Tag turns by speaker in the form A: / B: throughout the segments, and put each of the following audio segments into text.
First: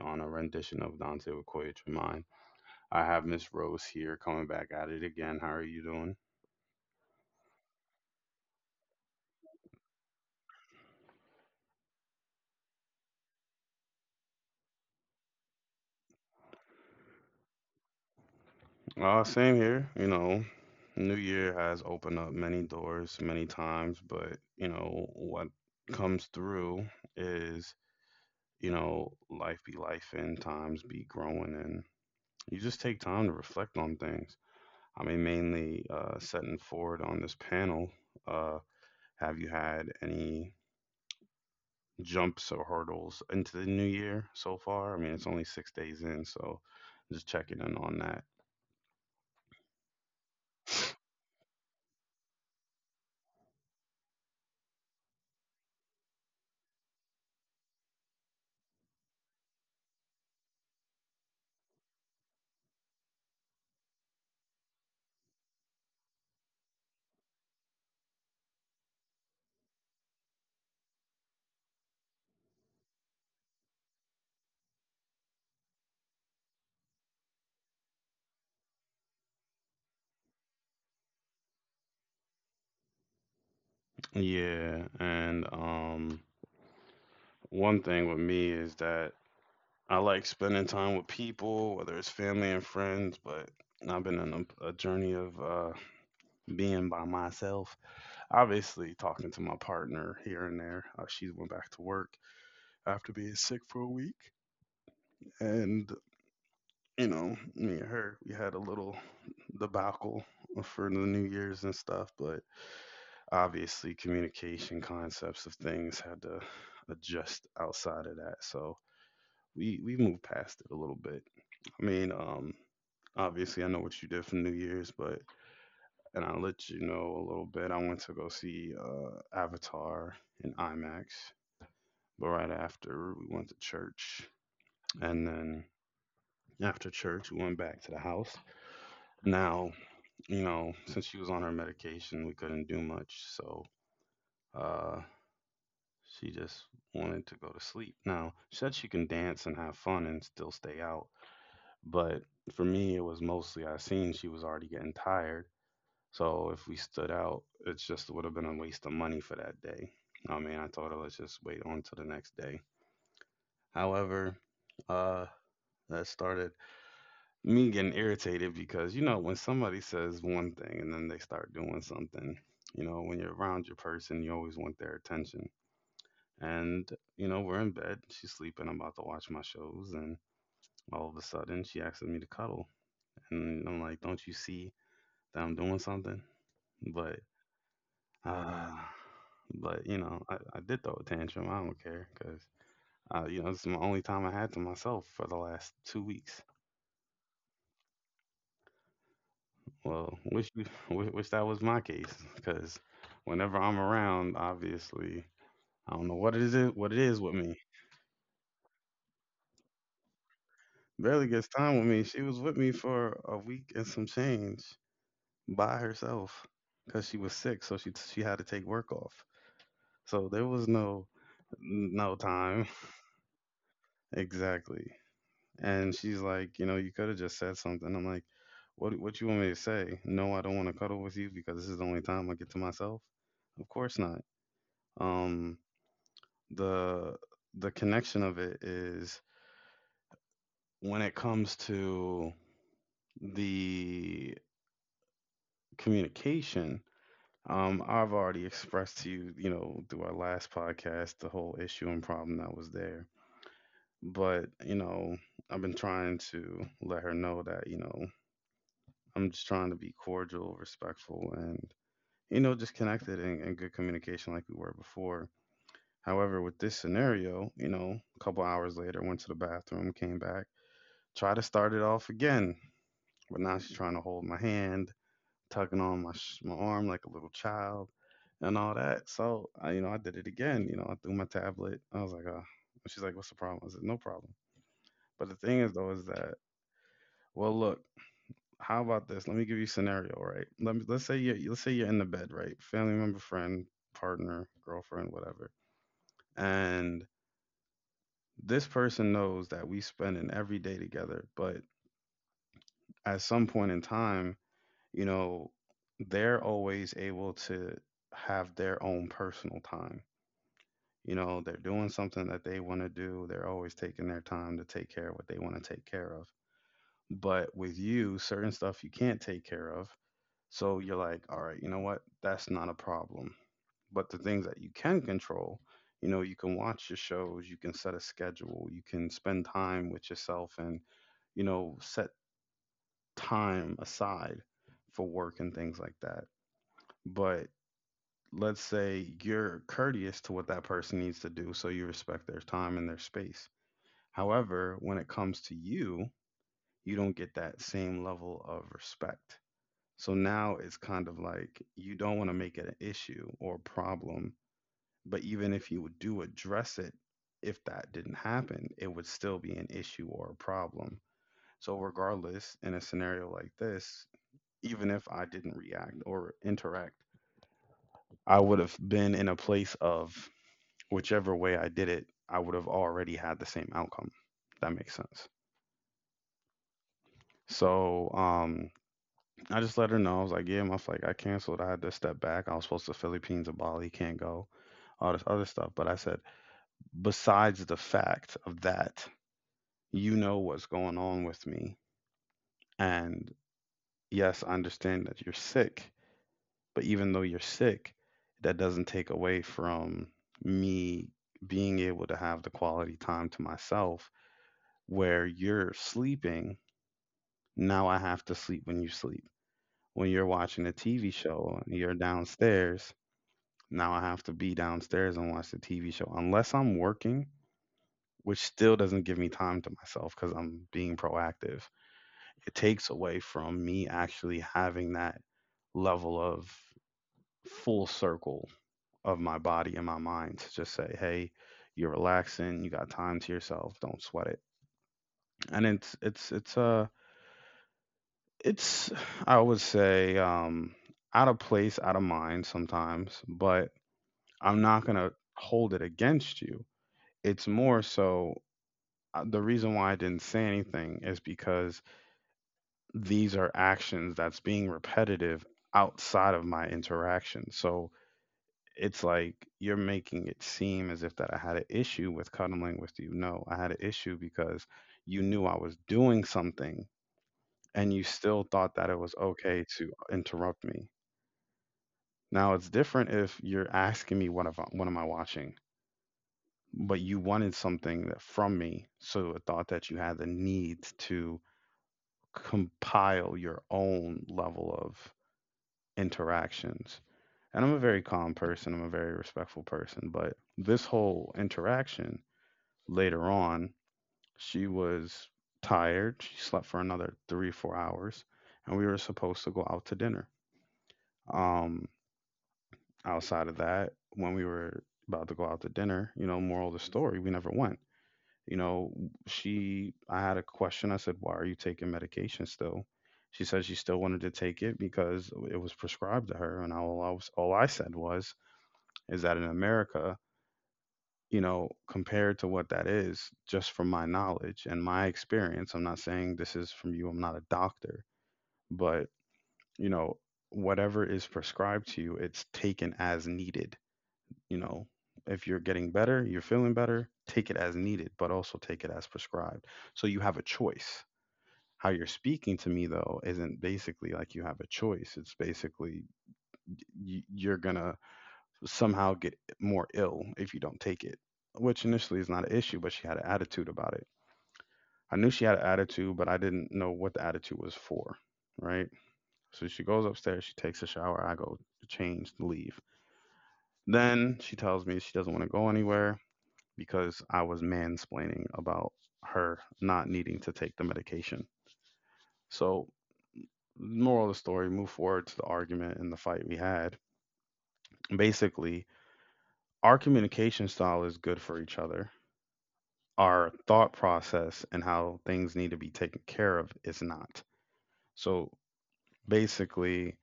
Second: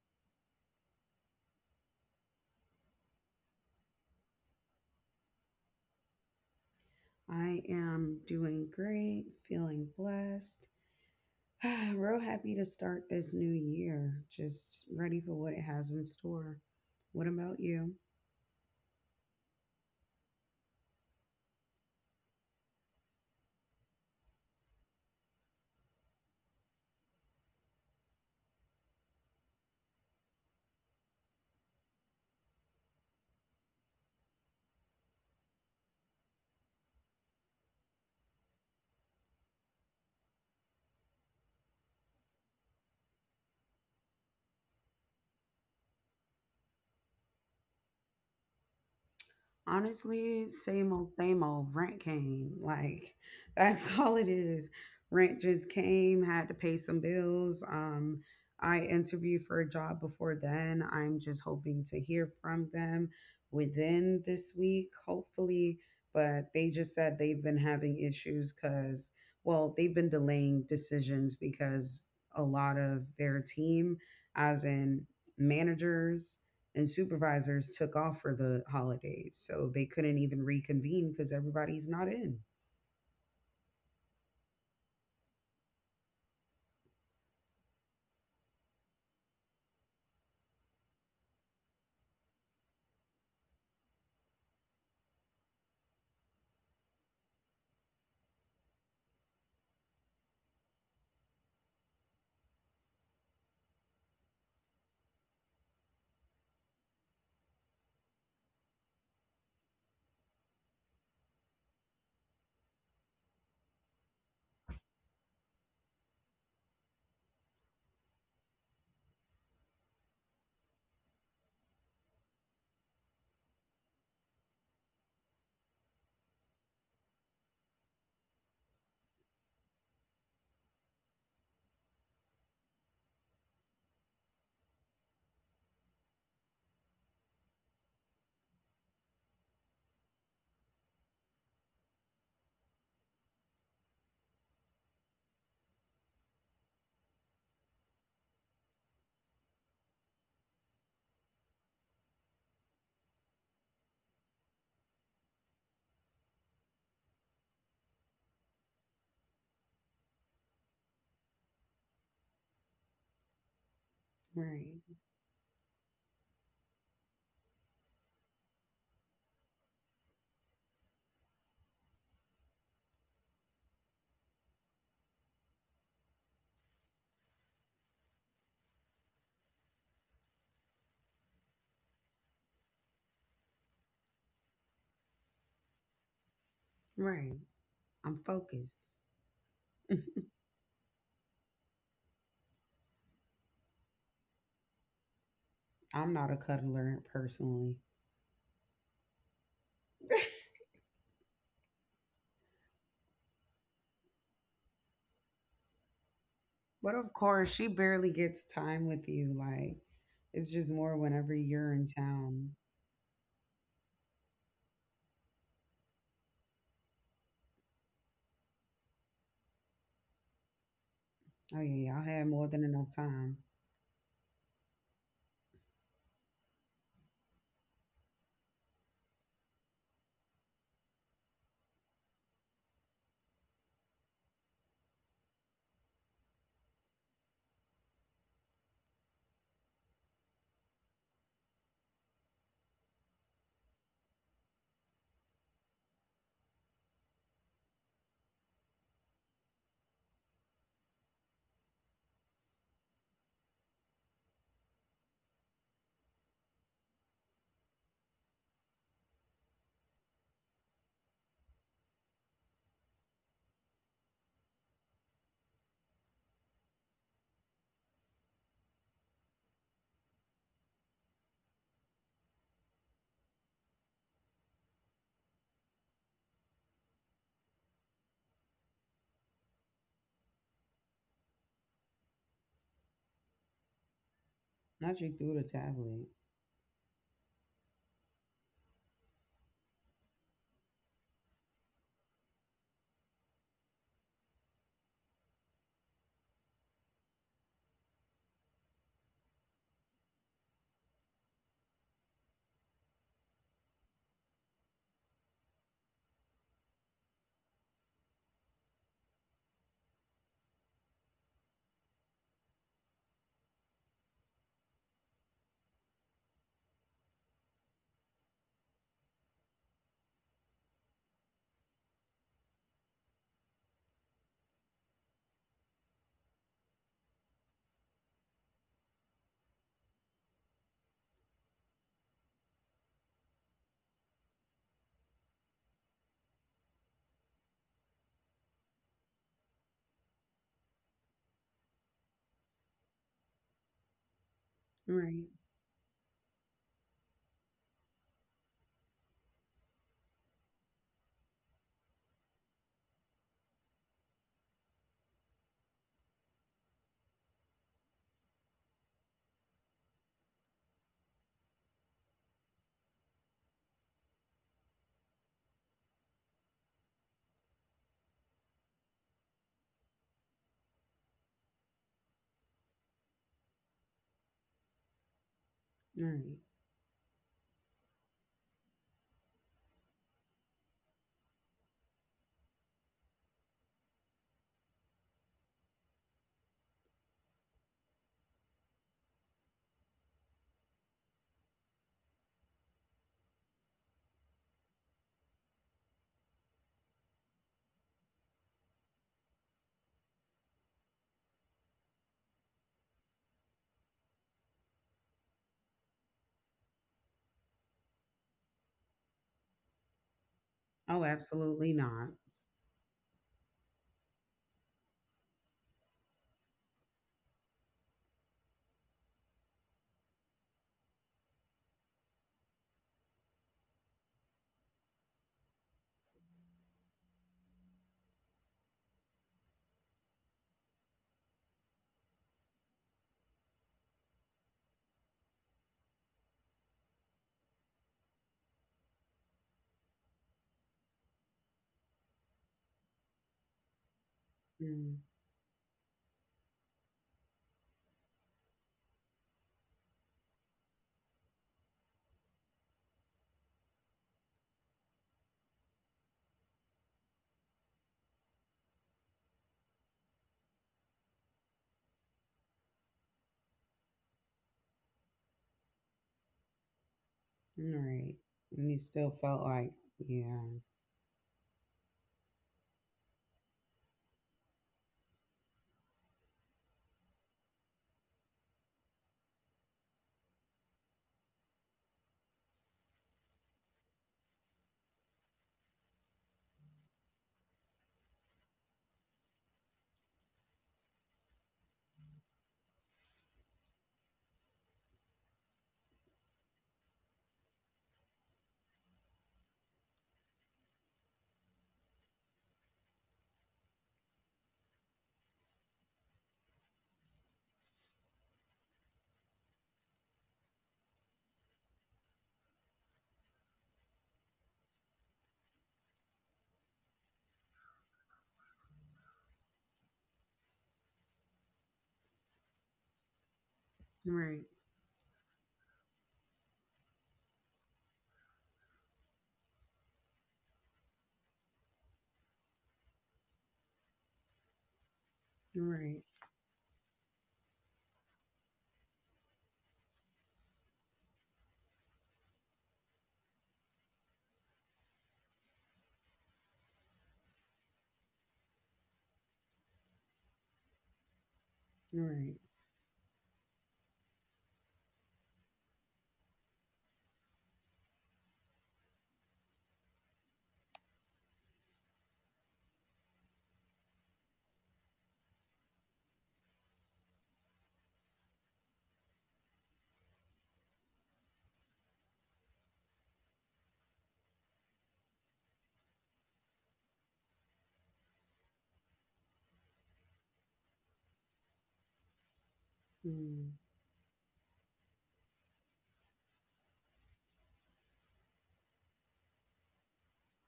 A: on a rendition of Dante with Koya Tremaine, I have Miss Rose here coming back at it again. How are you doing?
B: I am doing great, feeling blessed. Real happy to start this new year, just ready for what it has in store. What about you?
A: Same here. You know, New Year has opened up many doors many times, but, you know, what comes through is, life be life and times be growing, and you just take time to reflect on things. I mean, mainly setting forward on this panel. Uh, have you had any jumps or hurdles into the new year so far? I mean, it's only 6 days in, so just checking in on that.
B: Honestly, same old, same old. Rent came. That's all it is. Rent just came, had to pay some bills. I interviewed for a job before then. I'm just hoping to hear from them within this week, hopefully. But they just said they've been having issues because, well, they've been delaying decisions because a lot of their team, as in managers, and supervisors took off for the holidays. So they couldn't even reconvene because everybody's not in.
A: Yeah, and one thing with me is that I like spending time with people, whether it's family and friends, but I've been on a journey of being by myself. Obviously, talking to my partner here and there. She went back to work after being sick for a week, and you know, me and her, we had a little debacle for the New Year's and stuff, but obviously communication concepts of things had to adjust outside of that. So we moved past it a little bit. I mean, obviously I know what you did for New Year's, but and I'll let you know a little bit. I went to go see Avatar in IMAX, but right after we went to church, and then after church we went back to the house. Now you know, since she was on her medication, we couldn't do much. So uh, she just wanted to go to sleep. Now, she said she can dance and have fun and still stay out. But for me, it was mostly I seen she was already getting tired. So if we stood out, it just would have been a waste of money for that day. I mean, I told her, let's just wait on till the next day. However,
B: Right.
A: uh, that started me getting irritated, because you know when somebody says one thing and then they start doing something, you know when you're around your person you always want their attention. And you know we're in bed, she's sleeping, I'm about to watch my shows, and all of a sudden she asks me to cuddle, and I'm like, don't you see that I'm doing something?
B: Right.
A: but
B: I'm focused.
A: uh but you know I did throw a tantrum, I don't care, because you know it's my only time I had to myself for the last
B: I'm
A: two
B: not a
A: weeks
B: cuddler personally.
A: Well, wish you wish that was my case, because whenever I'm around, obviously, I don't know what it
B: But
A: is
B: of course,
A: with
B: she
A: me.
B: barely gets time with you. Like, it's just more whenever
A: Barely
B: you're
A: gets
B: in
A: time with me. She
B: town.
A: was with me for a week and some change by herself because she was sick, so she had to take work off. So there was no
B: Oh, yeah, y'all had
A: no
B: more than enough
A: time,
B: time.
A: exactly. And she's like, you know, you could have just said something. I'm like, what you want me to say? No, I don't want to cuddle with you because this is the only time I get to myself. Of course not. Um, the the connection of it is when it comes to the communication. I've already expressed to you, you know, through our last podcast, the whole issue and problem that was there. But, you know, I've been trying to let her know that, you know, I'm just trying to be cordial, respectful, and, you know, just connected and, good communication like we were before. However, with this scenario, you know, a couple hours later, went to the bathroom, came back, try to start it off again. But now she's trying to hold my hand, tugging on my arm like a little child, and all that. So I, you know, I did it again. You know, I threw my tablet. I was like, oh. She's like, what's the problem? I said, no problem.
B: Not you through the
A: But the thing
B: tablet.
A: is though, is that well, look, how about this? Let me give you a scenario, right? Let's say you're in the bed, right? Family member, friend, partner, girlfriend, whatever, and this person knows that we spend an every day together, but at some point in time, you know, they're always able to have their own personal time. You know, they're doing something that they want to do. They're always taking their time to take care of what they want to take care of. But with you, certain stuff you can't take care of. So you're like, all right, you know what? That's not a problem. But the things that you can control, you know, you can watch your shows, you can set a schedule, you can spend time with yourself and, you know, set time aside for work and things like that. But let's say you're courteous to what that person needs to do, so you respect their time and their space. However, when it
B: Right.
A: comes to you, you don't get that same level of respect. So now it's kind of like you don't want to make it an issue or a problem, but even if you do address it, if that didn't happen, it would still be an issue or a problem. So, regardless, in a scenario like this, even if I didn't react or interact, I would have been in a place of whichever way I did it, I would have already had the same outcome. If that makes sense.
B: Right.
A: So I just let her know. I was like, yeah, my flight got canceled. I had to step back. I was supposed to Philippines or Bali, can't go, all this other stuff. But I said, besides the fact of that, you know what's going on with me. And yes, I understand that you're sick. But even though you're sick, that doesn't take away from me being able to have the quality time to myself, where you're sleeping, now I have to sleep when you sleep. When you're watching a
B: Oh,
A: TV
B: absolutely
A: show and
B: not.
A: you're downstairs, now I have to be downstairs and watch the TV show unless I'm working, which still doesn't give me time to myself because I'm being proactive. It takes away from me actually having that level of full circle of my body and my mind to just say, hey, you're relaxing, you got time to yourself, don't sweat it. And it's a It's I would say, out of place, out of mind sometimes, but I'm not gonna hold it against you. It's more so the reason why I didn't say anything is because these are actions that's being repetitive outside of my interaction. So it's like you're making it seem as if that I had an issue with cuddling with you. No, I had an issue because you knew I was doing something
B: Right.
A: and you
B: And
A: still
B: you
A: thought
B: still
A: that it was
B: felt like,
A: okay to
B: yeah.
A: interrupt me. Now it's different if you're asking me what if what am I watching, but you wanted something that from me, so a thought that you had the need to compile your own level of interactions. And I'm a very calm person. I'm a very respectful person, but this whole interaction later on, she was tired. She slept for another 3 or 4 hours, and we were supposed to go out to dinner. Um, Outside of that, when we were about to go out to dinner, you know, moral of the story, we never went. You know, I had a question. I said, why are you taking medication still? She said she still wanted to take it because it was prescribed to her. And all I, was, all I said was, is that in America, you know, compared to what that is, just from my
B: Right.
A: knowledge and my experience, I'm not saying this is from you, I'm not a doctor, but, you know, whatever is prescribed to you, it's taken as needed. You know, if you're
B: Right.
A: getting better, you're feeling better, take it as needed, but also take it as prescribed. So you have a choice. How you're speaking to me, though, isn't basically like you have a choice. It's basically you're going to somehow get more ill if you don't take it, which initially
B: Right.
A: is not an issue, but she had an attitude about it. I knew she had an attitude, but I didn't know what the attitude was for, right? So she goes upstairs, she takes a shower, I go to change, leave. Then she tells me she doesn't want to go anywhere, because I was mansplaining about her not needing to take the medication. So, moral of the story, move forward to the argument and the fight we had. Basically, our communication style is good for each other.
B: Mm.
A: Our thought process and how things need to be taken care of is not. So, basically,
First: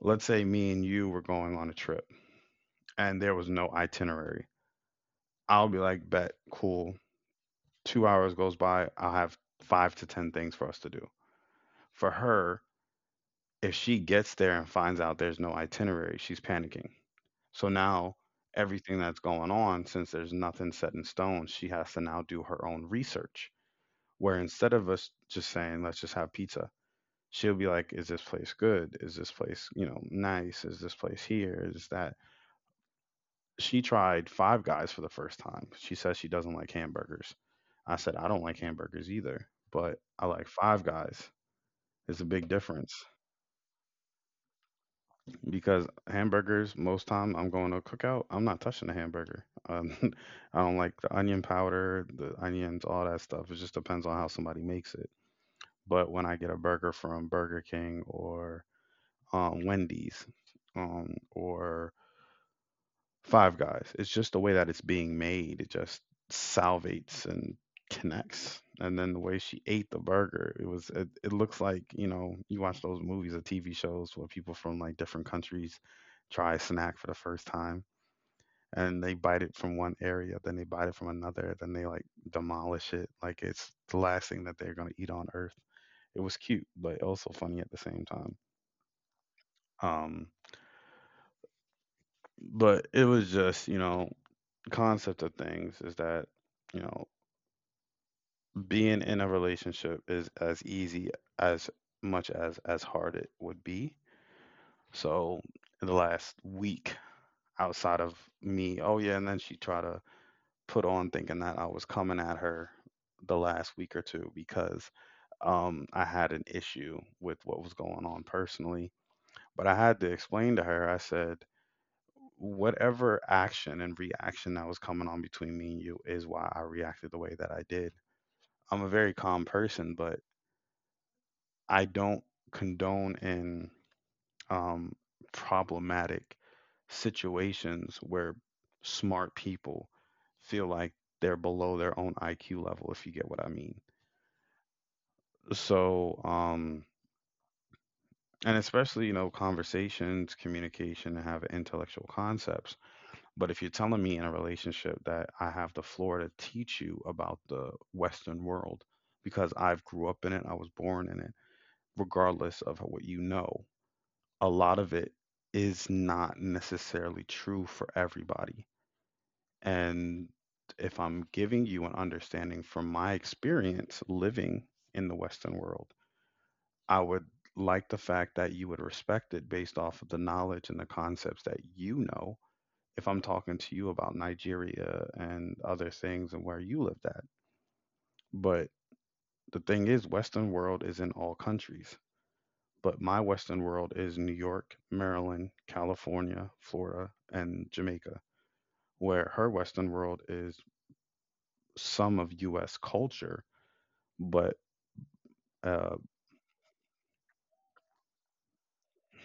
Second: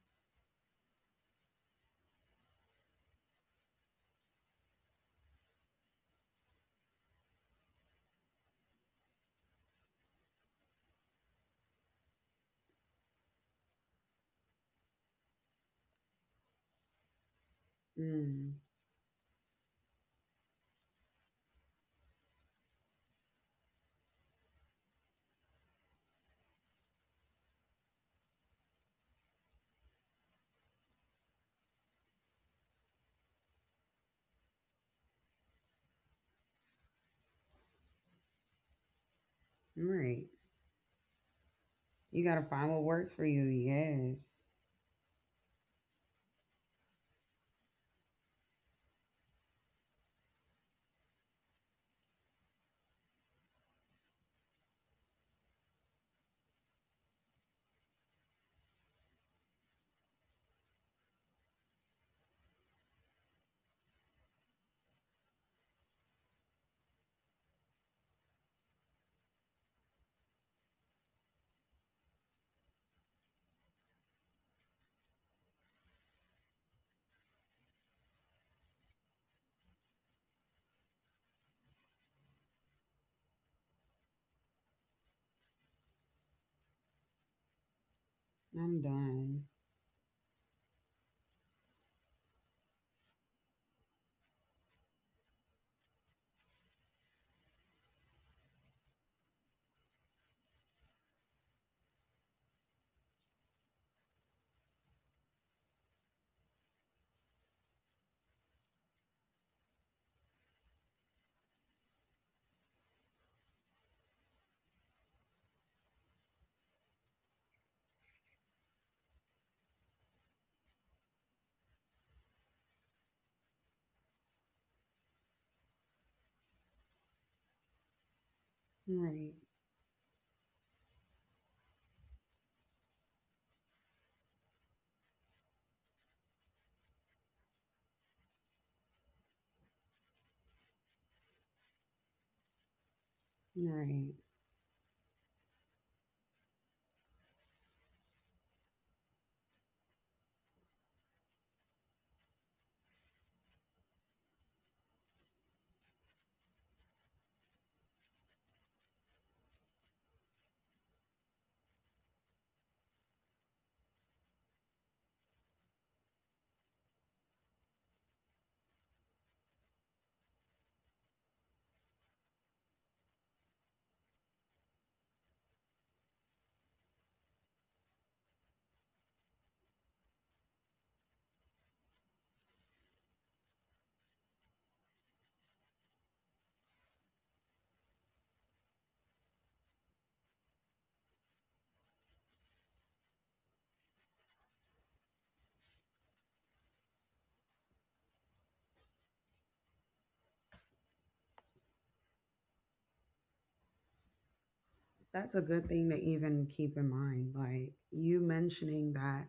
A: let's say me and you were going on a trip and there was no itinerary. I'll be like, bet, cool. 2 hours goes by, I'll have five to 10 things for us to do. For her, if she gets there and finds out there's no itinerary, she's panicking. So now
B: Mm.
A: everything that's going on, since there's nothing set in stone, she has to now do her own research. Where instead of us just saying, let's just have pizza, she'll be like, is this place good? Is this place, nice? Is this place here? Is that? She tried Five Guys for the first time. She says she doesn't like hamburgers. I said, I don't like hamburgers either, but I
B: Right.
A: like Five Guys. It's a
B: You
A: big
B: gotta find what
A: difference.
B: works for you. Yes.
A: Because hamburgers most time I'm going to a cookout, I'm not touching the hamburger. um, I don't like the onion powder, the onions, all that stuff. It just depends on how somebody makes it. But when I get a burger from Burger King or Wendy's or Five Guys. It's just the way that it's being made. It just salvates and connects. And then the way she ate the burger, it was it looks like, you watch those movies or TV shows where people from like different countries try a snack for the first time, and they bite it from one area, then they bite it from another, then they like demolish it like it's the last thing that they're gonna eat on earth. It was cute, but also funny at the same time.
B: I'm done.
A: Um but it was just, concept of things is that you know being in a relationship is as easy as much as hard it would be. So in the last week, outside of me. Oh yeah, and then she tried to put on thinking that I was coming at her the last week or two, because I had an issue with what was going on personally, but I had to explain to her. I said, whatever action and reaction that was coming on between me and you is why I reacted the way that I did. I'm a very
B: Right.
A: calm person, but I don't condone in um, problematic situations where smart people feel like they're below their own IQ level, if you get what I mean.
B: Right.
A: So, and especially, you know, conversations, communication, and have intellectual concepts. But if you're telling me in a relationship that I have the floor to teach you about the Western world because I've grew up in it, I was born in it, regardless of what you know, a lot of it is not necessarily true for everybody. And if I'm giving you an understanding from my experience living in the Western world, I would like the fact that you would respect it based off of the knowledge and the concepts that you know. If I'm talking to you about Nigeria and other things and where you lived at, but the thing is, Western world is in all countries. But my Western world is New York, Maryland, California, Florida, and Jamaica, where her Western world is some of U.S. culture, but
B: That's a good thing to
A: uh,
B: even keep in mind. Like you mentioning that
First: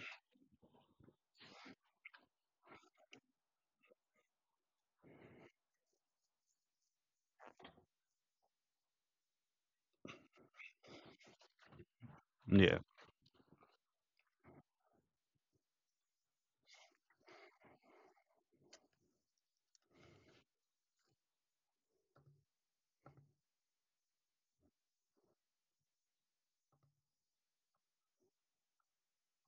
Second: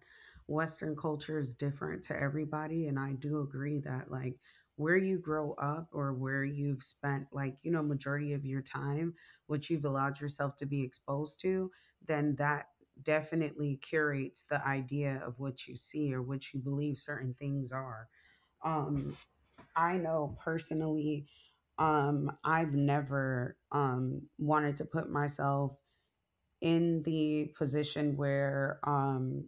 B: Western culture is different to everybody. And I do agree that, like, where you grow up or where you've spent, like, you know, majority of your time, what you've allowed yourself to be exposed to, then that
A: yeah,
B: definitely curates the idea of what you see or what you believe certain things are. Um, I know personally, I've never wanted to put myself in the position where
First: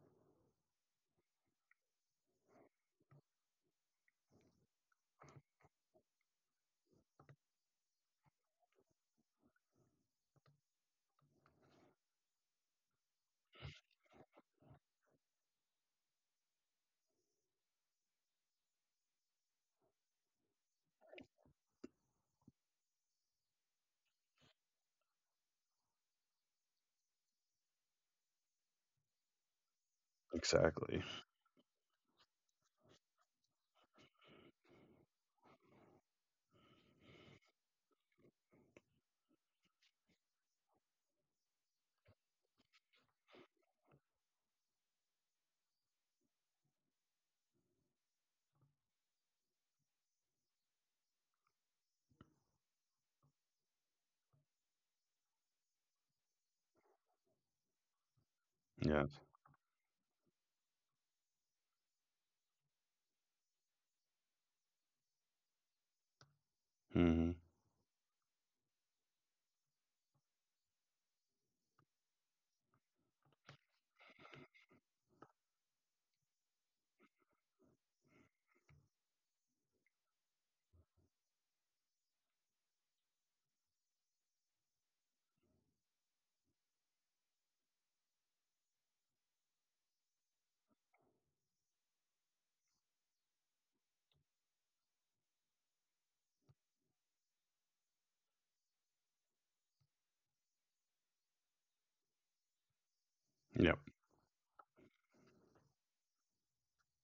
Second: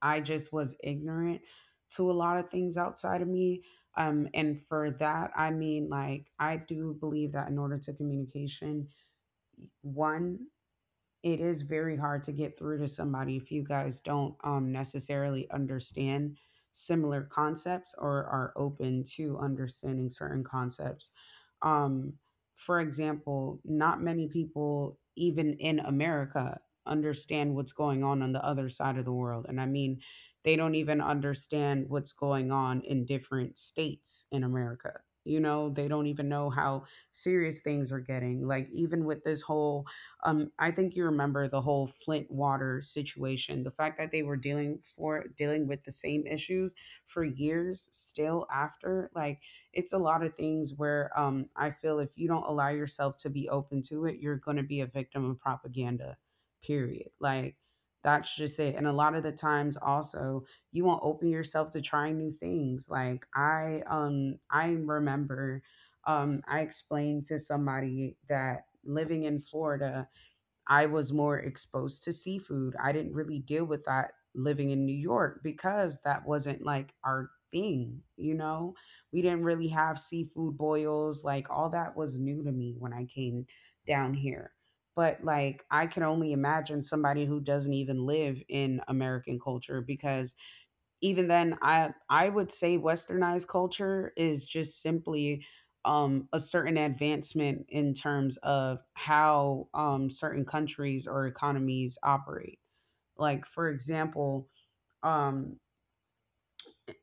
B: I just was ignorant to a lot of things outside of me. And for that I mean like I do believe that in order to communication, one it is very hard to get through to somebody if you guys don't necessarily understand similar concepts or are open to understanding certain concepts. Um, for example, not many people, even in America, understand what's going on the other side of the world. And I mean, they don't even
A: exactly.
B: understand what's going on in different states in America. You know, they don't even know how serious things are getting. Like, even with this whole I think you remember the whole Flint water situation. The fact that they were dealing for dealing with the same issues for years still after, like it's a lot of things where I feel if you don't allow yourself to be open to it, you're going to be a victim of propaganda. Period. Like that's just it. And a lot of
A: Yes.
B: the times, also, you won't open yourself to trying new things. I remember I explained
A: Hmm.
B: to somebody that living in Florida I was more exposed to seafood. I didn't really deal with that living in New York because that wasn't like our thing, you know? We didn't really have seafood boils. Like all that was new to me when I came down here. But like I can only imagine somebody who doesn't even live in American culture because even then I would say westernized culture is just simply a certain advancement in terms of how certain countries or economies operate like for
A: Yep.
B: example um,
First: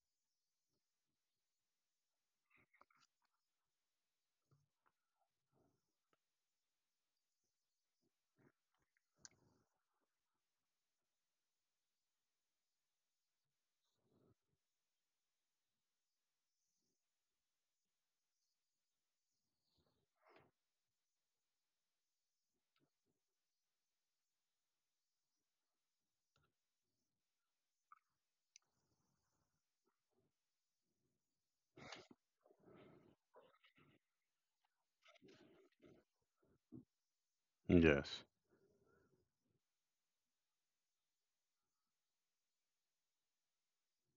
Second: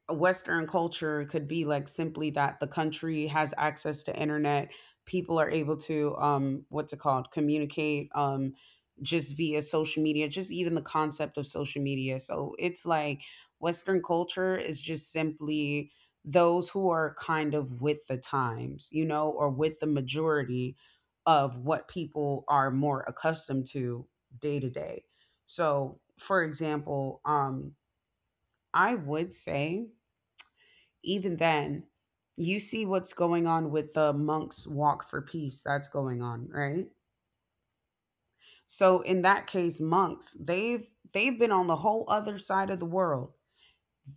B: Western culture could be like simply that the country has access to internet. People are able to what's it called? Communicate just via social media. Just even the concept of social media. So it's like Western culture is just simply those who are kind of with the times, you know, or with the majority of what people are more accustomed to day to day. So, for example, I would say even then, you see what's going on with the monks walk for peace that's going on, right?
A: Yes.
B: So in that case, monks, they've been on the whole other side of the world,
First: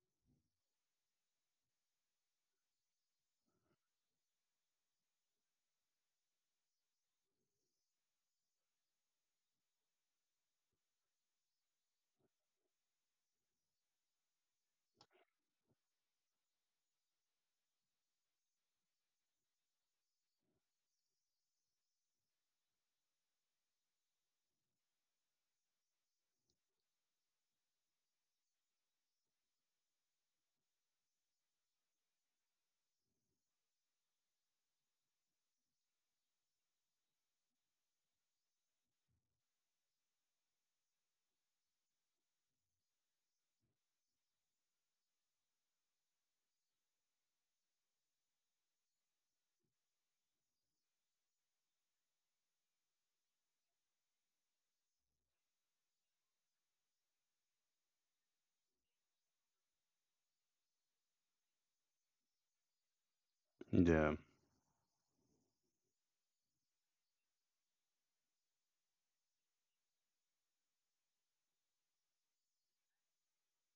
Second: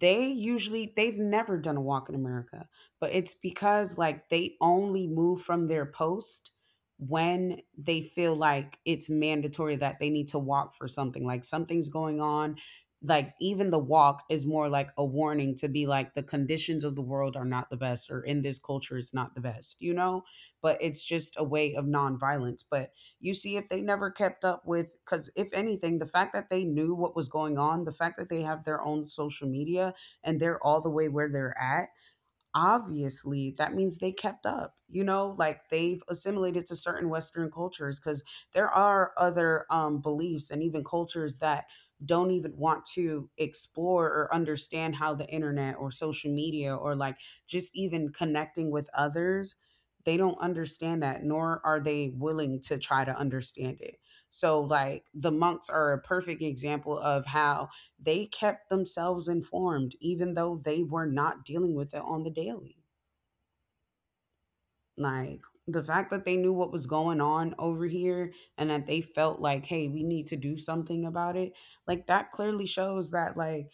B: they usually they've never done a walk in America, but it's because like they only move from their post when they feel like it's mandatory that they need to walk for something, like something's going on. Like even the walk is more like a warning to be like the conditions of the world are not the best or in this culture is not the best, you know? But it's just a way of nonviolence. But you see if they never kept up with, because if anything, the fact that they knew what was going on, the fact that they have their own social media and they're all the way where they're at, obviously that means they kept up, you know, like they've assimilated to certain western cultures because there are other beliefs and even cultures that don't even want to explore or understand how the internet or social media or like just even connecting with others, they don't understand that nor are they willing to try to understand it. So like the monks are a perfect example of how they kept themselves informed even though they were not dealing with it on the daily.
A: Yeah.
B: Like the fact that they knew what was going on over here and that they felt like, hey, we need to do something about it, like that clearly shows that like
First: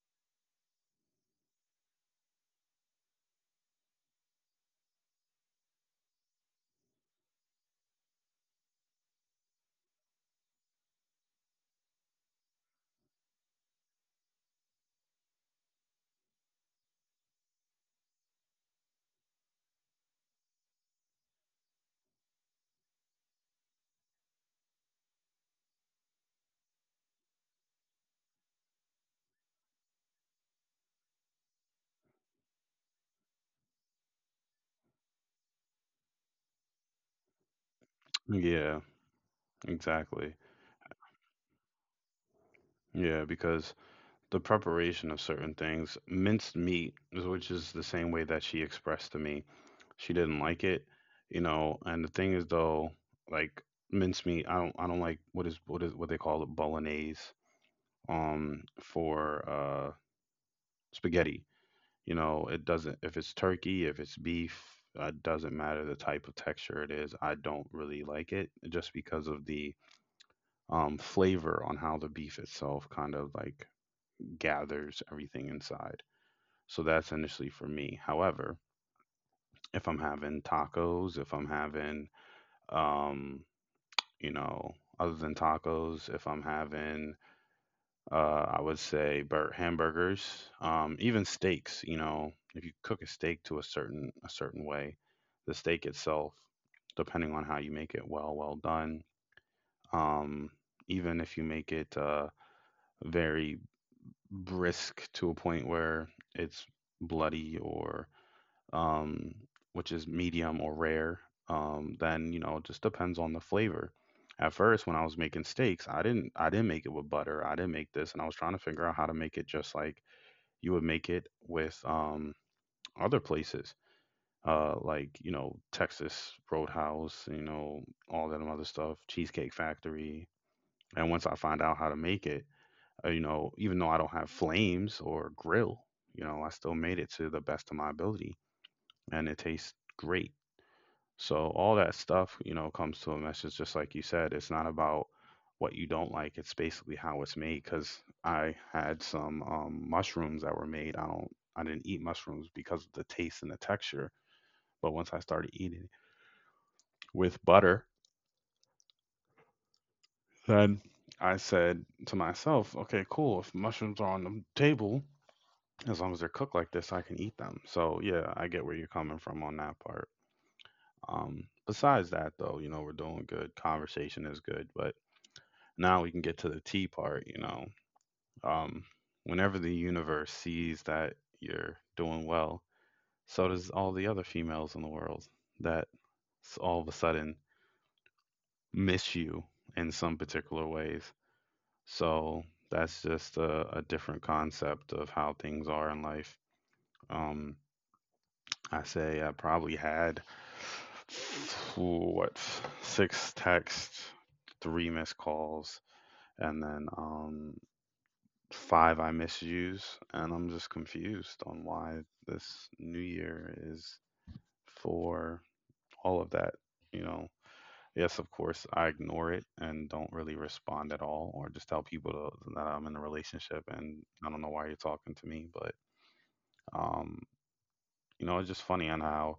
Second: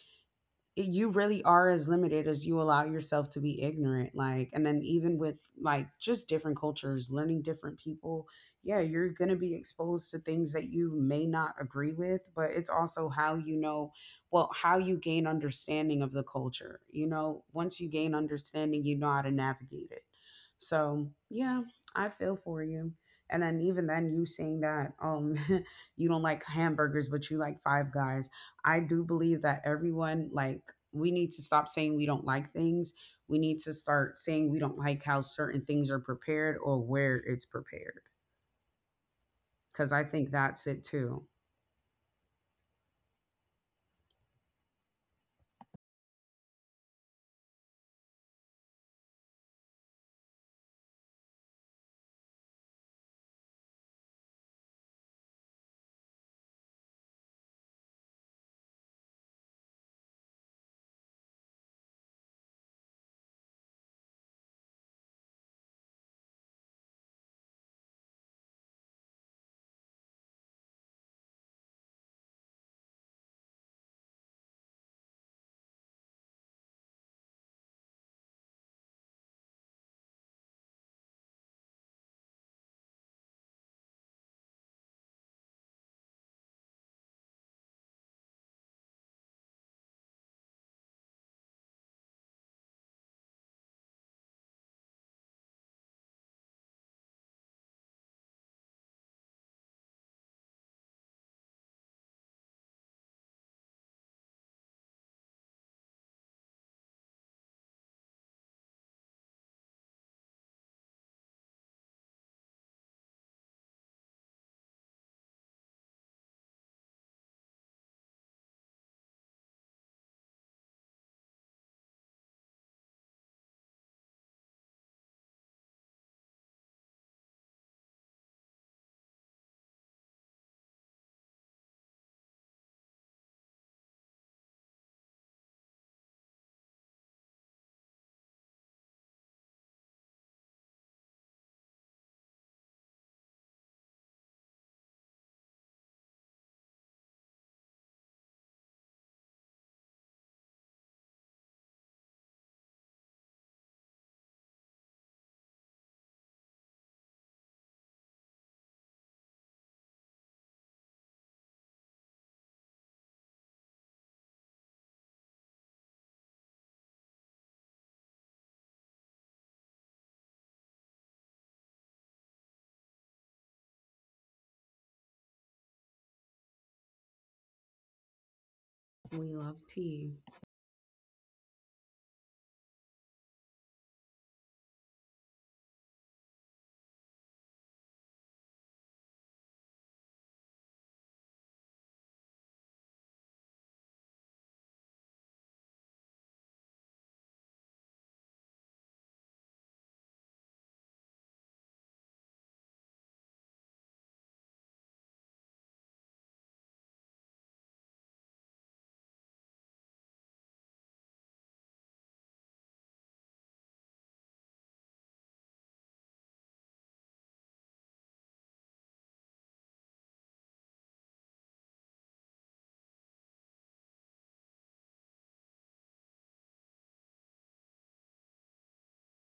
B: you really are as limited as you allow yourself to be ignorant. Like and then even with like just different cultures learning different people, yeah, you're going to be exposed to things that you may not agree with, but it's also how you know, well, how you gain understanding of the culture, you know, once you gain understanding you know how to navigate it. So yeah, I feel for you. And then even then you saying that you don't like hamburgers but you like five guys, I do believe that everyone, like, we need to stop saying we don't like things. We need to start saying we don't like how certain things are prepared or where it's prepared.
A: Yeah.
B: Cause I think
A: Exactly.
B: that's it too.
A: Yeah, because the preparation of certain things, minced meat, is- which is the same way that she expressed to me, she didn't like it, you know. And the thing is, though, like mincemeat, I don't like what is what they call it, bolognese, for spaghetti. You know, it doesn't, if it's turkey, if it's beef, it doesn't matter the type of texture it is. I don't really like it just because of the flavor on how the beef itself kind of like gathers everything inside. So that's initially for me. However, if I'm having tacos, if I'm having um you know, other than tacos, if I'm having, I would say hamburgers, even steaks. You know, if you cook a steak to a certain way, the steak itself, depending on how you make it, well, well done. Um, even if you make it very brisk to a point where it's bloody or um, which is medium or rare. Then you know, it just depends on the flavor. At first, when I was making steaks, I didn't make it with butter. I didn't make this, and I was trying to figure out how to make it just like you would make it with other places, like you know, Texas Roadhouse, you know, all that other stuff, Cheesecake Factory. And once I find out how to make it, you know, even though I don't have flames or grill, you know, I still made it to the best of my ability, and it tastes great. So all that stuff, you know, comes to a message just like you said. It's not about what you don't like. It's basically how it's made. Because I had some mushrooms that were made. I don't. I didn't eat mushrooms because of the taste and the texture. But once I started eating it with butter, then I said to myself, okay, cool. If mushrooms are on the table, as long as they're cooked like this, I can eat them. So yeah, I get where you're coming from on that part. Besides that, though, you know, we're doing good. Conversation is good, but now we can get to the T part, you know. Um,
B: We
A: whenever
B: love
A: the
B: tea.
A: universe sees that you're doing well, so does all the other females in the world that all of a sudden miss you in some particular ways. So that's just a different concept of how things are in life. Um, I say I probably had what, six texts, three missed calls, and then 5 I misuse, and I'm just confused on why this new year is for all of that, you know. Yes, of course, I ignore it and don't really respond at all, or just tell people to, that I'm in a relationship and I don't know why you're talking to me. But, um, you know, it's just funny on how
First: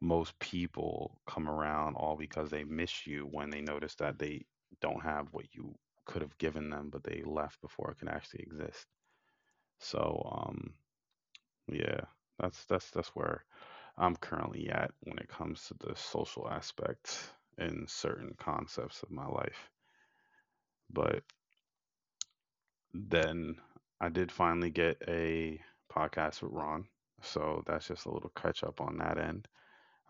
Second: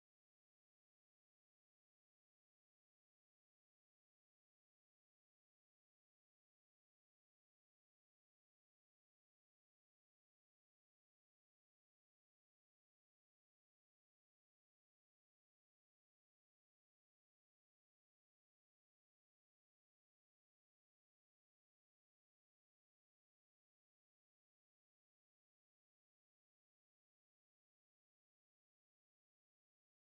A: most people come around all because they miss you when they notice that they don't have what you could have given them, but they left before it can actually exist. So, yeah, that's where I'm currently at when it comes to the social aspect in certain concepts of my life. But then I did finally get a podcast with Ron, so that's just a little catch up on that end.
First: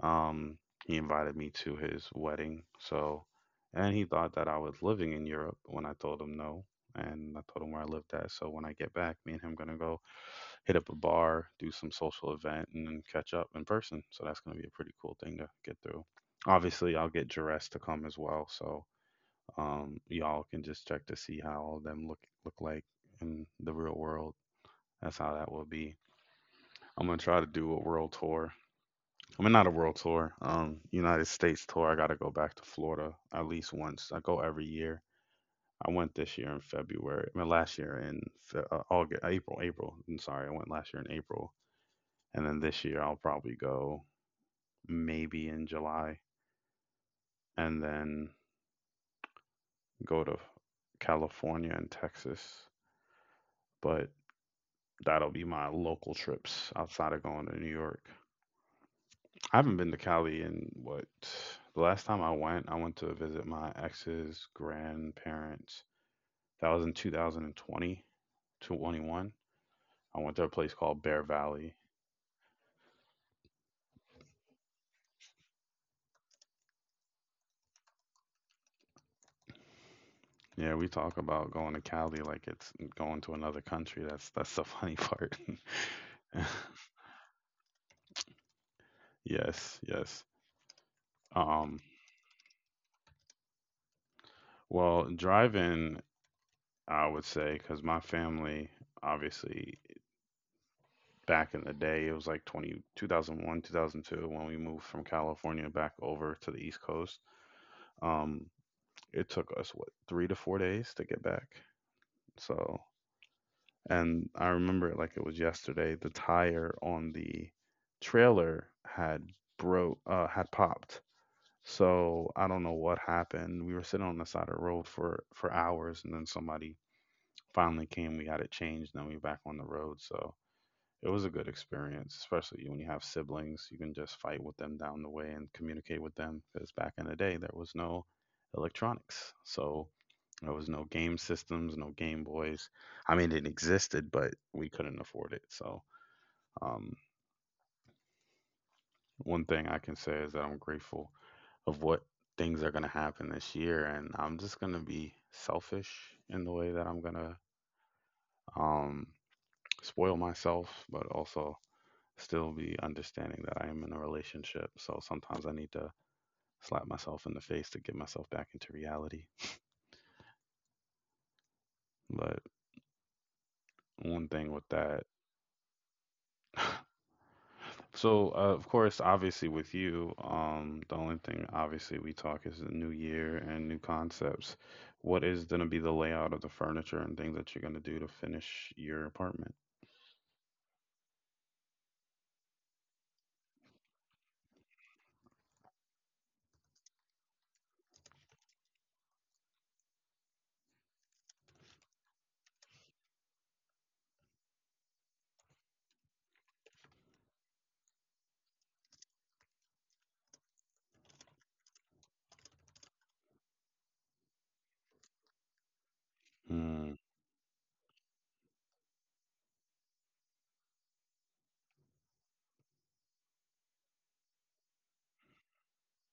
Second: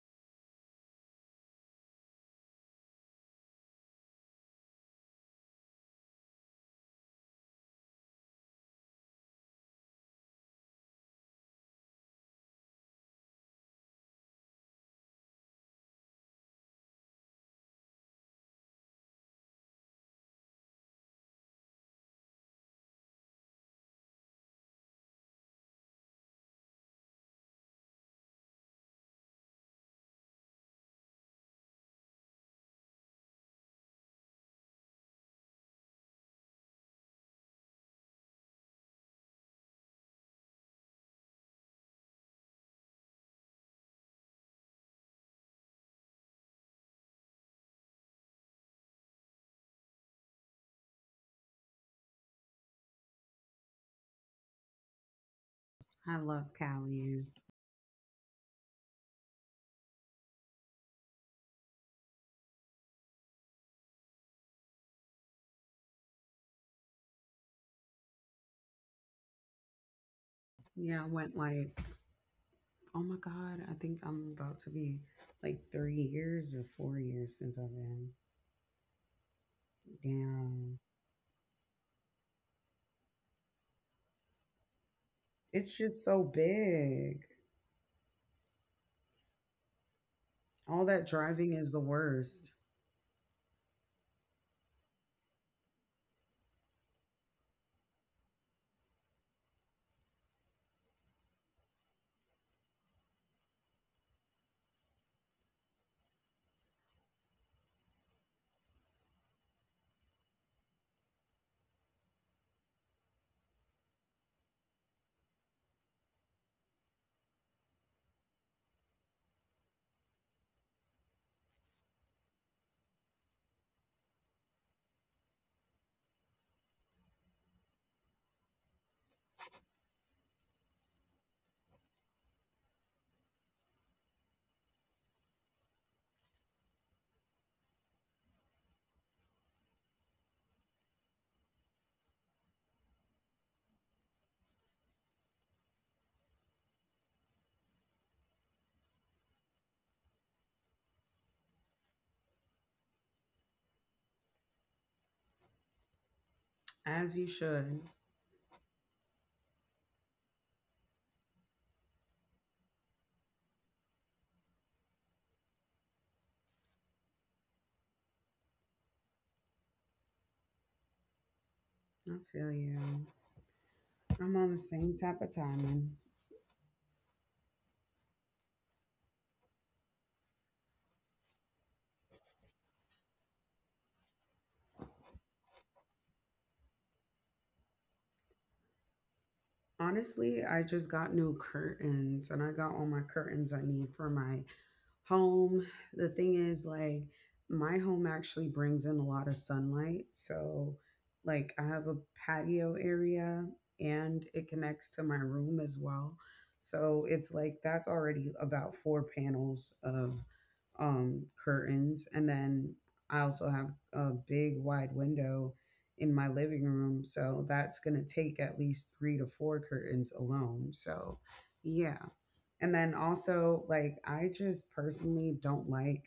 A: Um, he invited me to his wedding, so, and he thought that I was living in Europe, when I told him no, and I told him where I lived at. So when I get back, me and him gonna go hit up a bar, do some social event, and then catch up in person. So that's going to be a pretty cool thing to get through. Obviously, I'll get Jerez to come as well, so y'all can just check to see how all of them look like in the real world. That's how that will be. I'm gonna try to do a world tour. I mean, not a world tour, United States tour. I gotta go back to Florida at least once. I go every year. I went this year in February. I mean, last year in April. I'm sorry, I went last year in April. And then this year I'll probably go maybe in July, and then go to California and Texas. But that'll be my
B: I
A: local
B: love
A: trips outside
B: Cali.
A: of going to New York. I haven't been to Cali in, what, the last time I went to visit my ex's grandparents. That was in 2020, 21. I went to a place called
B: Yeah, I
A: Bear
B: went
A: Valley.
B: like, oh my God, I think I'm about to be like 3 years or 4 years since I've been.
A: Yeah, we
B: Damn.
A: talk about going to Cali like it's going to another country. That's the funny part.
B: It's just so big.
A: Yes, yes.
B: All that driving
A: Um,
B: is the worst,
A: well, driving, I would say, because my family, obviously, back in the day, it was like 2001, 2002, when we moved from California back over to the East Coast. Um, it took us, what, 3 to 4 days to get back. So, and I remember it like it was yesterday, the tire on the trailer had had popped. So I don't know what happened. We were sitting on the side of the road for hours, and then somebody finally came, we had it changed, and then we back on the road. So it was a good experience, especially when you have siblings. You can just fight with them down the way and communicate with them. Because back in the day, there was no electronics, so there was no game systems, no Game Boys. I mean, it existed, but we couldn't afford it. Um, One thing I can say is that I'm grateful of what things are going to happen this year, and I'm just going to be selfish in the way that I'm going
B: as you
A: to
B: should.
A: um, spoil myself, but also still be understanding that I am in a relationship. So sometimes I need to slap myself in the face to get myself back into reality.
B: I
A: But
B: feel you.
A: one
B: I'm
A: thing
B: on the
A: with
B: same
A: that.
B: type of timing.
A: So, of course, obviously with you, the only thing obviously we talk is the new year and new concepts. What is gonna be the layout of the furniture and things that you're gonna do to finish your apartment?
B: Honestly, I just got new curtains and I got all my curtains I need for my home. The thing is, like, my home actually brings in a lot of sunlight. So, like, I have a patio area and it connects to my room as well. So, it's like that's already about four panels of curtains. And then I also have a big wide window in my living
A: Hmm.
B: room. So, that's going to take at least three to four curtains alone. So, yeah. And then also, like, I just personally don't like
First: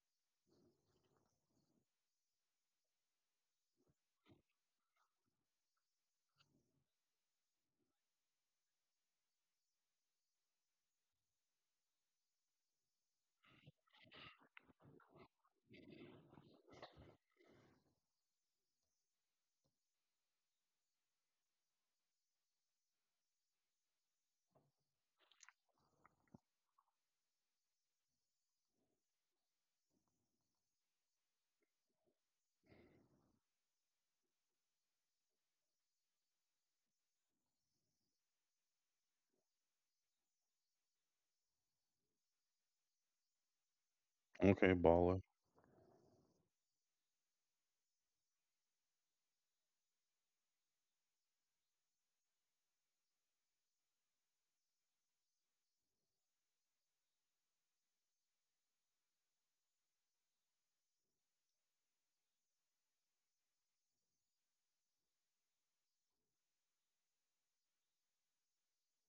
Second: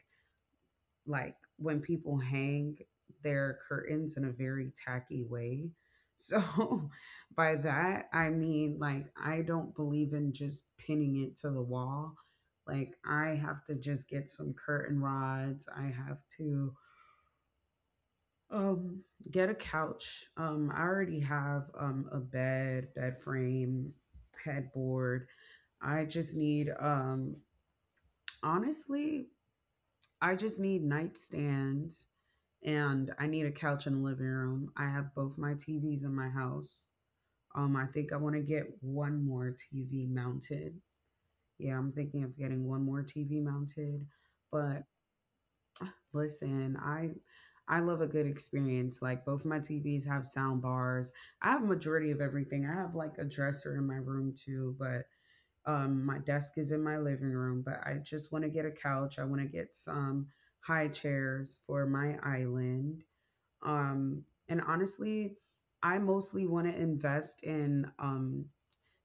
B: when people hang their curtains in a very tacky way. So by that, I mean like I don't believe in just pinning it to the wall. Like I have to just get some curtain rods. I have to um get a couch. I already have a bed, bed frame, headboard. I just need honestly I just need nightstands and I need a couch in the living room. I have both my TVs in my house. I think I want to get one more TV mounted. Yeah, I'm thinking of getting one more TV mounted.
A: Okay,
B: But
A: baller.
B: listen, I love a good experience. Like both my TVs have sound bars. I have majority of everything. I have like a dresser in my room too, but my desk is in my living room, but I just want to get a couch. I want to get some high chairs for my island. And honestly, I mostly want to invest in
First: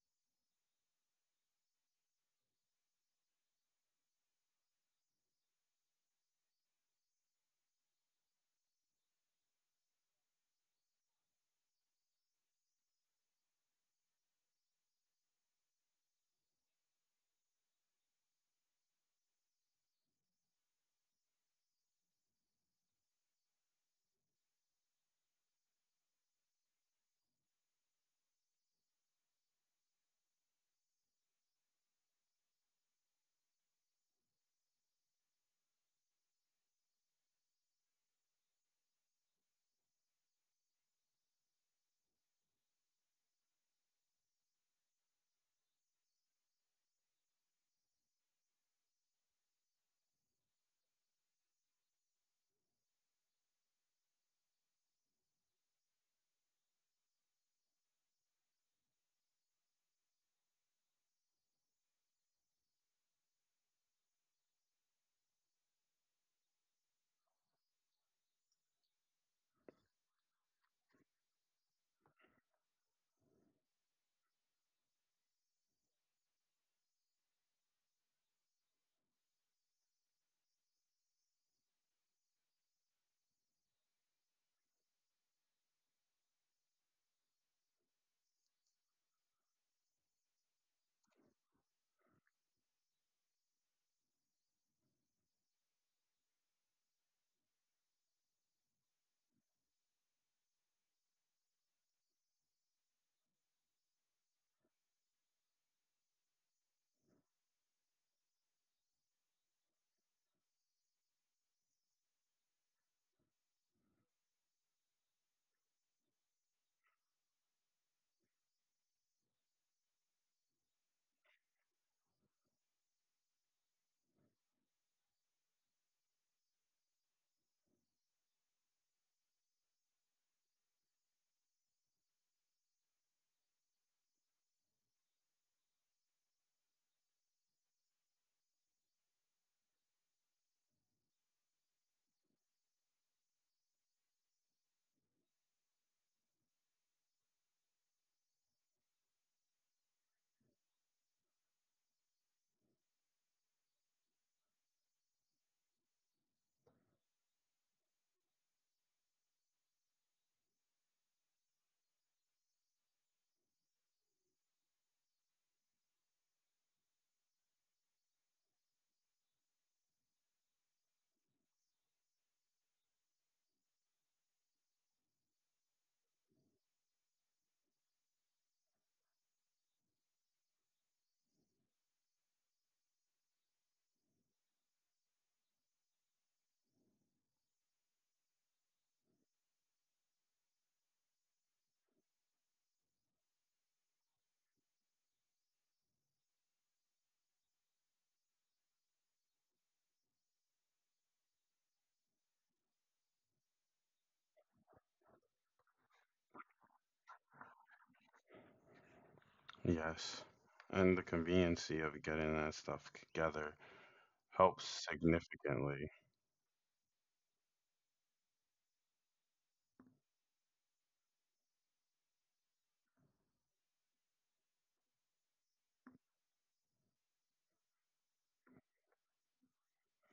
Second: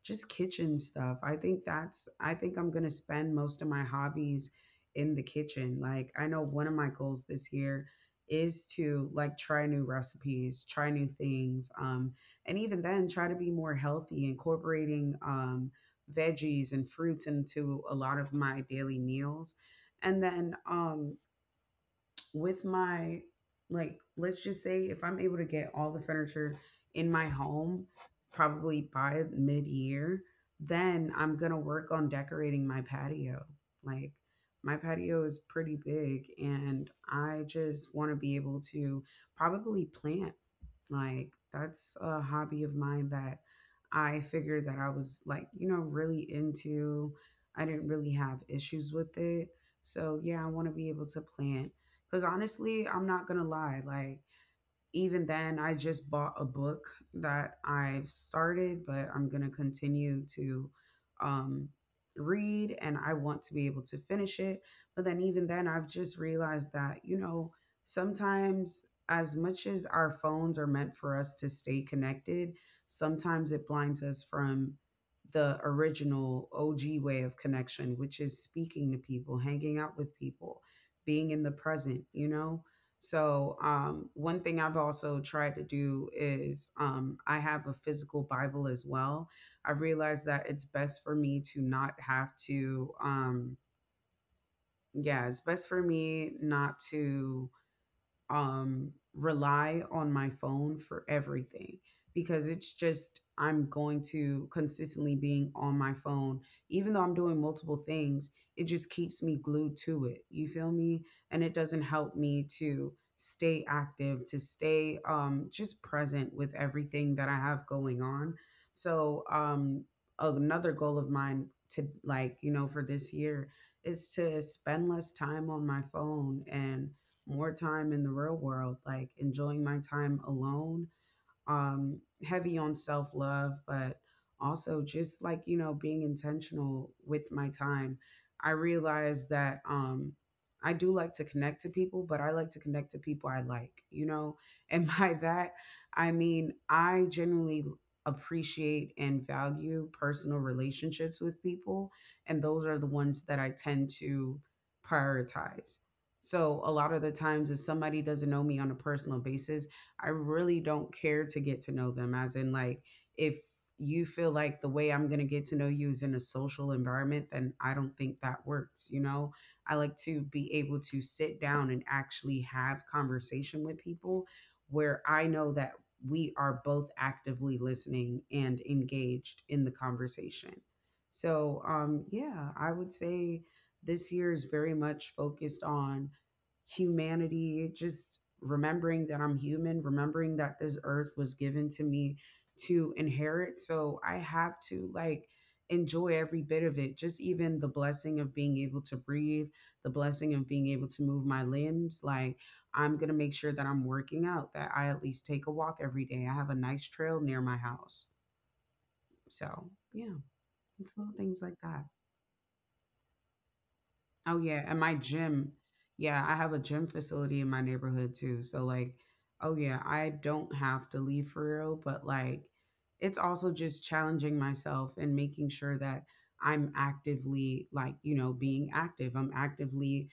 B: just kitchen stuff. I think I'm going to spend most of my hobbies in the kitchen. Like I know one of my goals this year is to like try new recipes, try new things. And even then try to be more healthy incorporating veggies and fruits into a lot of my daily meals. And then with my like, let's just say if I'm able to get all the furniture in my home probably by mid-year, then I'm gonna work on decorating my patio. Like my patio is pretty big and I just want to be able to probably plant. Like that's a hobby of mine that I figured that I was like, you know, really into. I didn't really have issues with it. So yeah, I want to be able to plant. Cause honestly, I'm not gonna lie, like even then, I just bought a book that I've started, but I'm going to continue to um, read and I want to be able to finish it. But then, even then, I've just realized that, you know, sometimes as much as our phones are meant for us to stay connected, sometimes it blinds us from the original OG way of connection, which is speaking to people, hanging out with people, being in the present, you know? So, one thing I've also tried to do is I have a physical Bible as well. I realized that it's best for me to not have to, yeah, it's best for me not to rely on my phone for everything, because it's just I'm going to consistently being on my phone even though I'm doing multiple things. It just keeps me glued to it, you feel me? And it doesn't help me to stay active, to stay just present with everything that I have going on. So, another goal of mine to, like, you know, for this year is to spend less time on my phone and more time in the real world, like enjoying my time alone. Heavy on self love, but also just, like, you know, being intentional with my time. I realized that I do like to connect to people, but I like to connect to people I like, you know? And by that, I mean, I genuinely appreciate and value personal relationships with people. And those are the ones that I tend to prioritize. So a lot of the times, if somebody doesn't know me on a personal basis, I really don't care to get to know them. As in, like, if you feel like the way I'm going to get to know you is in a social environment, then I don't think that works. You know, I like to be able to sit down and actually have conversation with people where I know that we are both actively listening and engaged in the conversation. So, yeah, I would say this year is very much focused on humanity, just remembering that I'm human, remembering that this earth was given to me to inherit. So I have to, like, enjoy every bit of it, just even the blessing of being able to breathe, the blessing of being able to move my limbs. Like, I'm going to make sure that I'm working out, that I at least take a walk every day. I have a nice trail near my house. So, yeah,
A: Yes. And the
B: it's little things like
A: conveniency
B: that.
A: of getting that stuff together
B: Oh
A: helps
B: yeah, and my gym.
A: significantly.
B: Yeah, I have a gym facility in my neighborhood too. So like, oh yeah, I don't have to leave for real, but like it's also just challenging myself and making sure that I'm actively, like, you know, being active. I'm actively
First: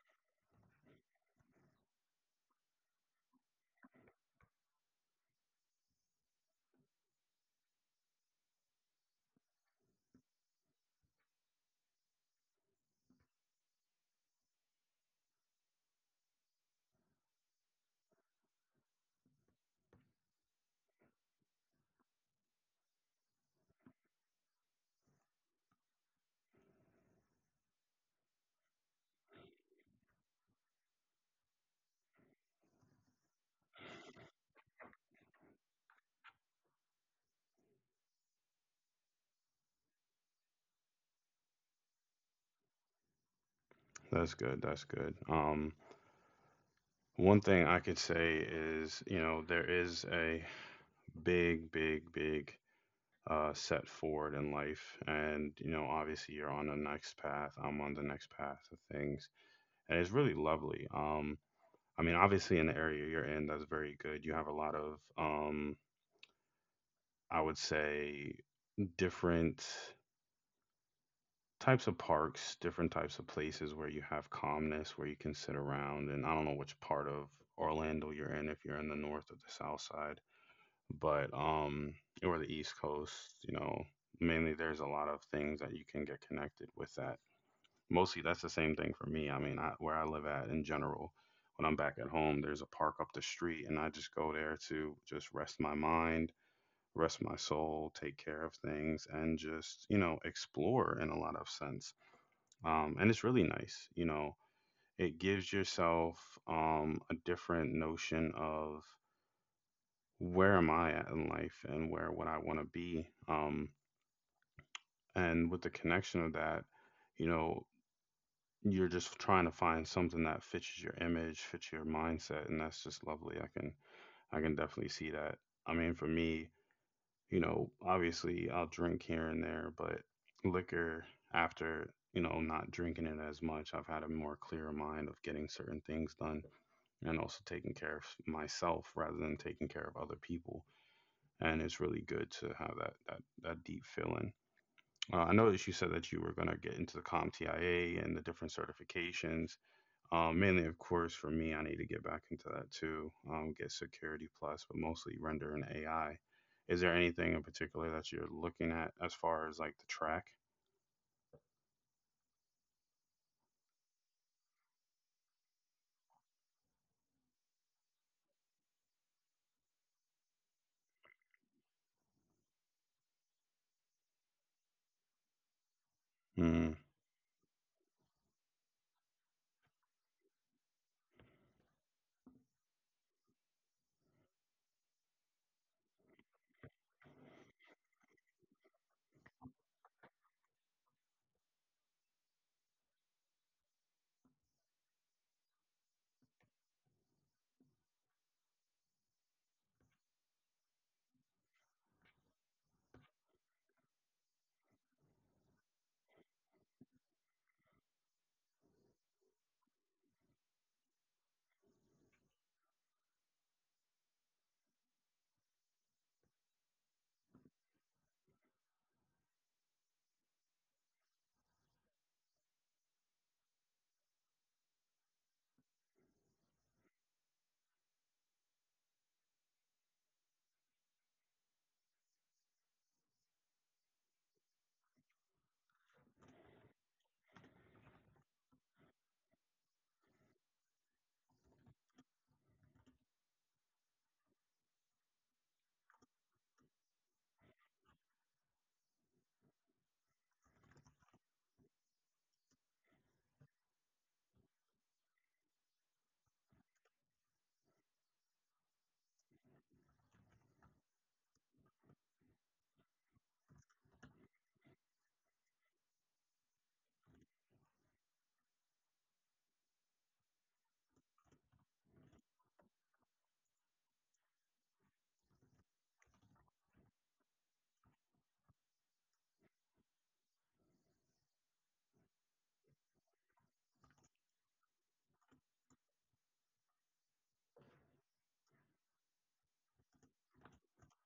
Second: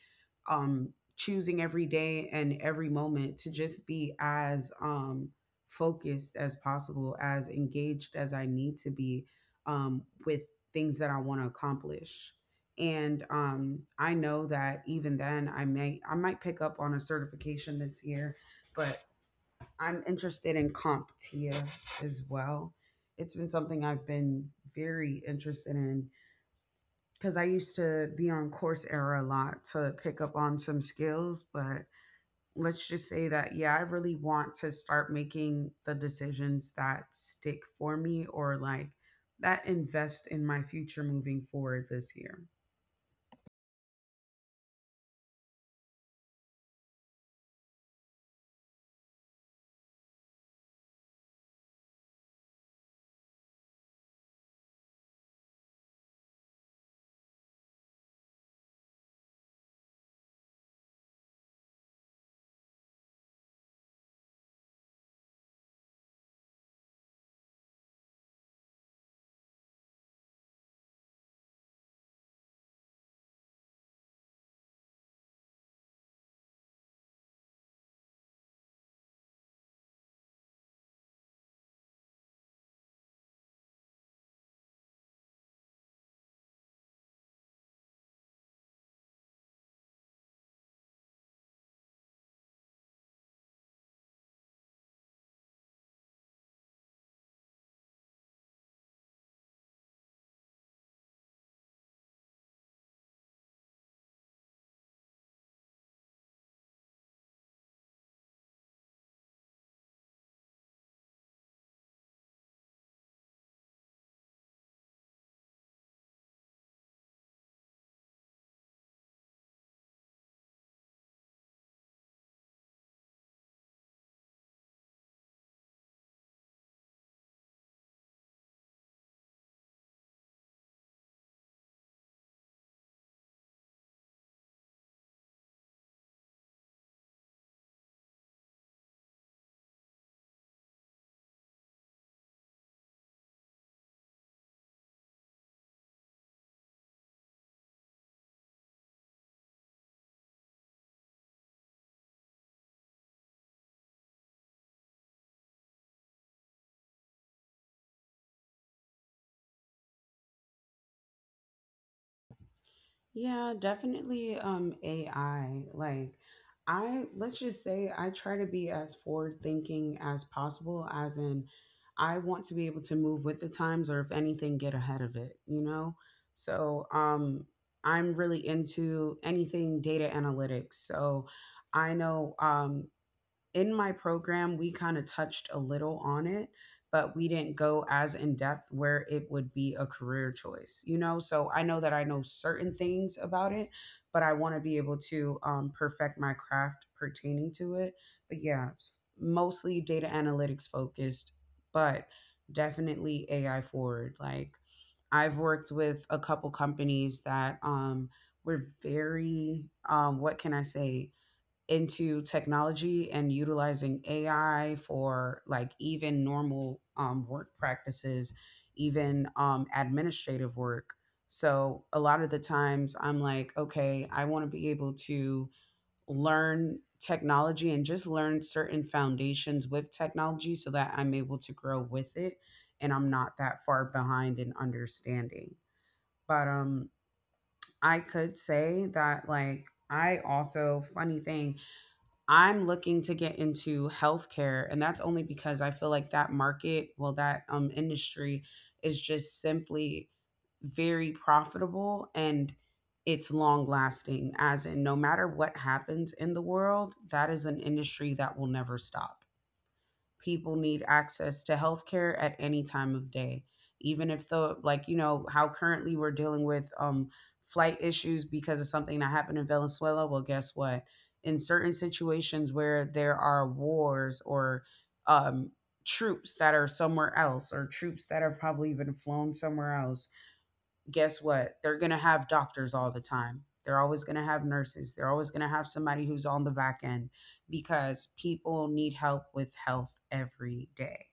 B: choosing every day and every moment to just be as focused as possible, as engaged as I need to be with things that I want to accomplish. And I know that even then I might pick up on a certification this year, but I'm interested in CompTIA as well. It's been something I've been very interested in, because I used to be on Coursera a lot to pick up on some skills. But let's just say that, yeah, I really want to start making the decisions that stick for me, or like that invest in my future moving forward this year.
A: That's good. That's good. One thing I could say is, you know, there is a big, big, big set forward in life. And, you know, obviously you're on the next path. I'm on the next path of things. And it's really lovely. I mean, obviously in the area you're in, that's very good. You have a lot of, I would say, different types of parks, different types of places where you have calmness, where you can sit around. And I don't know which part of Orlando you're in, if you're in the north or the south side, but or the east coast, you know, mainly there's a lot of things that you can get connected with that. Mostly that's the same thing for me. I mean, I, where I live at in general, when I'm back at home, there's a park up the street, and I just go there to just rest my mind. Rest my soul, take care of things, and just, you know, explore in a lot of sense and it's really nice. You know, it gives yourself a different notion of where am I at in life and where would I want to be. And with the connection of that, you know, you're just trying to find something that fits your image, fits your mindset, and that's just lovely. I can definitely see that. I mean, for me, you know, obviously I'll drink here and there, but liquor after, you know, not drinking it as much, I've had a more clear mind of getting certain things done and also taking care of myself rather than taking care of other people. And it's really good to have that deep feeling. I noticed you said that you were going to get into the CompTIA and the different certifications. Mainly, of course, for me, I need to get back into that too. Get Security Plus, but mostly Render and AI. Is there anything in particular that you're looking at as far as like the track?
B: Yeah, definitely AI. Like, I, let's just say I try to be as forward thinking as possible, as in I want to be able to move with the times, or if anything get ahead of it, you know?
A: Mm,
B: So, I'm really into anything data analytics. So, I know in my program, we kind of touched a little on it, but we didn't go as in depth where it would be a career choice, you know? So I know that I know certain things about it, but I want to be able to perfect my craft pertaining to it. But yeah, mostly data analytics focused, but definitely AI forward. Like, I've worked with a couple companies that were very, what can I say, into technology and utilizing AI for, like, even normal work practices, even administrative work. So a lot of the times I'm like, okay, I want to be able to learn technology and just learn certain foundations with technology so that I'm able to grow with it and I'm not that far behind in understanding. But I could say that, like, I also, funny thing, I'm looking to get into healthcare, and that's only because I feel like that market, well, that industry is just simply very profitable, and it's long lasting, as in no matter what happens in the world, that is an industry that will never stop. People need access to healthcare at any time of day, even if the, like, you know how currently we're dealing with flight issues because of something that happened in Venezuela. Well, guess what, in certain situations where there are wars or um troops that are somewhere else, or troops that are probably even flown somewhere else, guess what? They're going to have doctors all the time. They're always going to have nurses. They're always going to have somebody who's on the back end, because people need help with health every day.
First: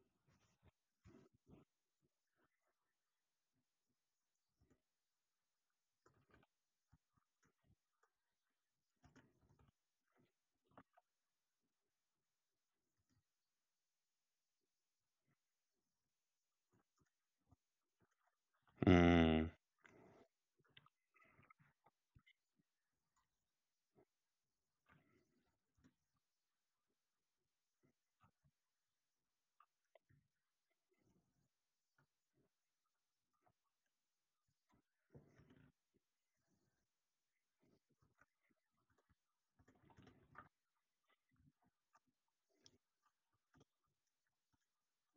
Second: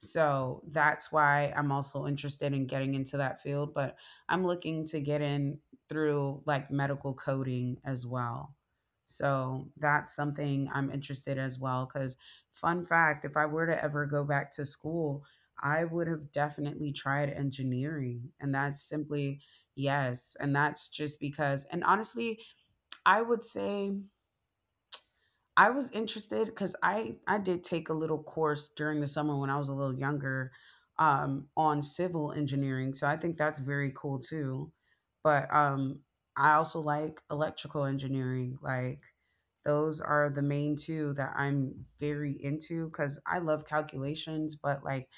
B: So that's why I'm also interested in getting into that field, but I'm looking to get in through like medical coding as well. So that's something I'm interested as well, cuz fun fact, if I were to ever go back to school, I would have definitely tried engineering, and that's simply,
A: mm,
B: yes, and that's just because, and honestly, I would say I was interested because I did take a little course during the summer when I was a little younger, on civil engineering, so I think that's very cool too. But I also like electrical engineering. Like, those are the main two that I'm very into because I love calculations, but like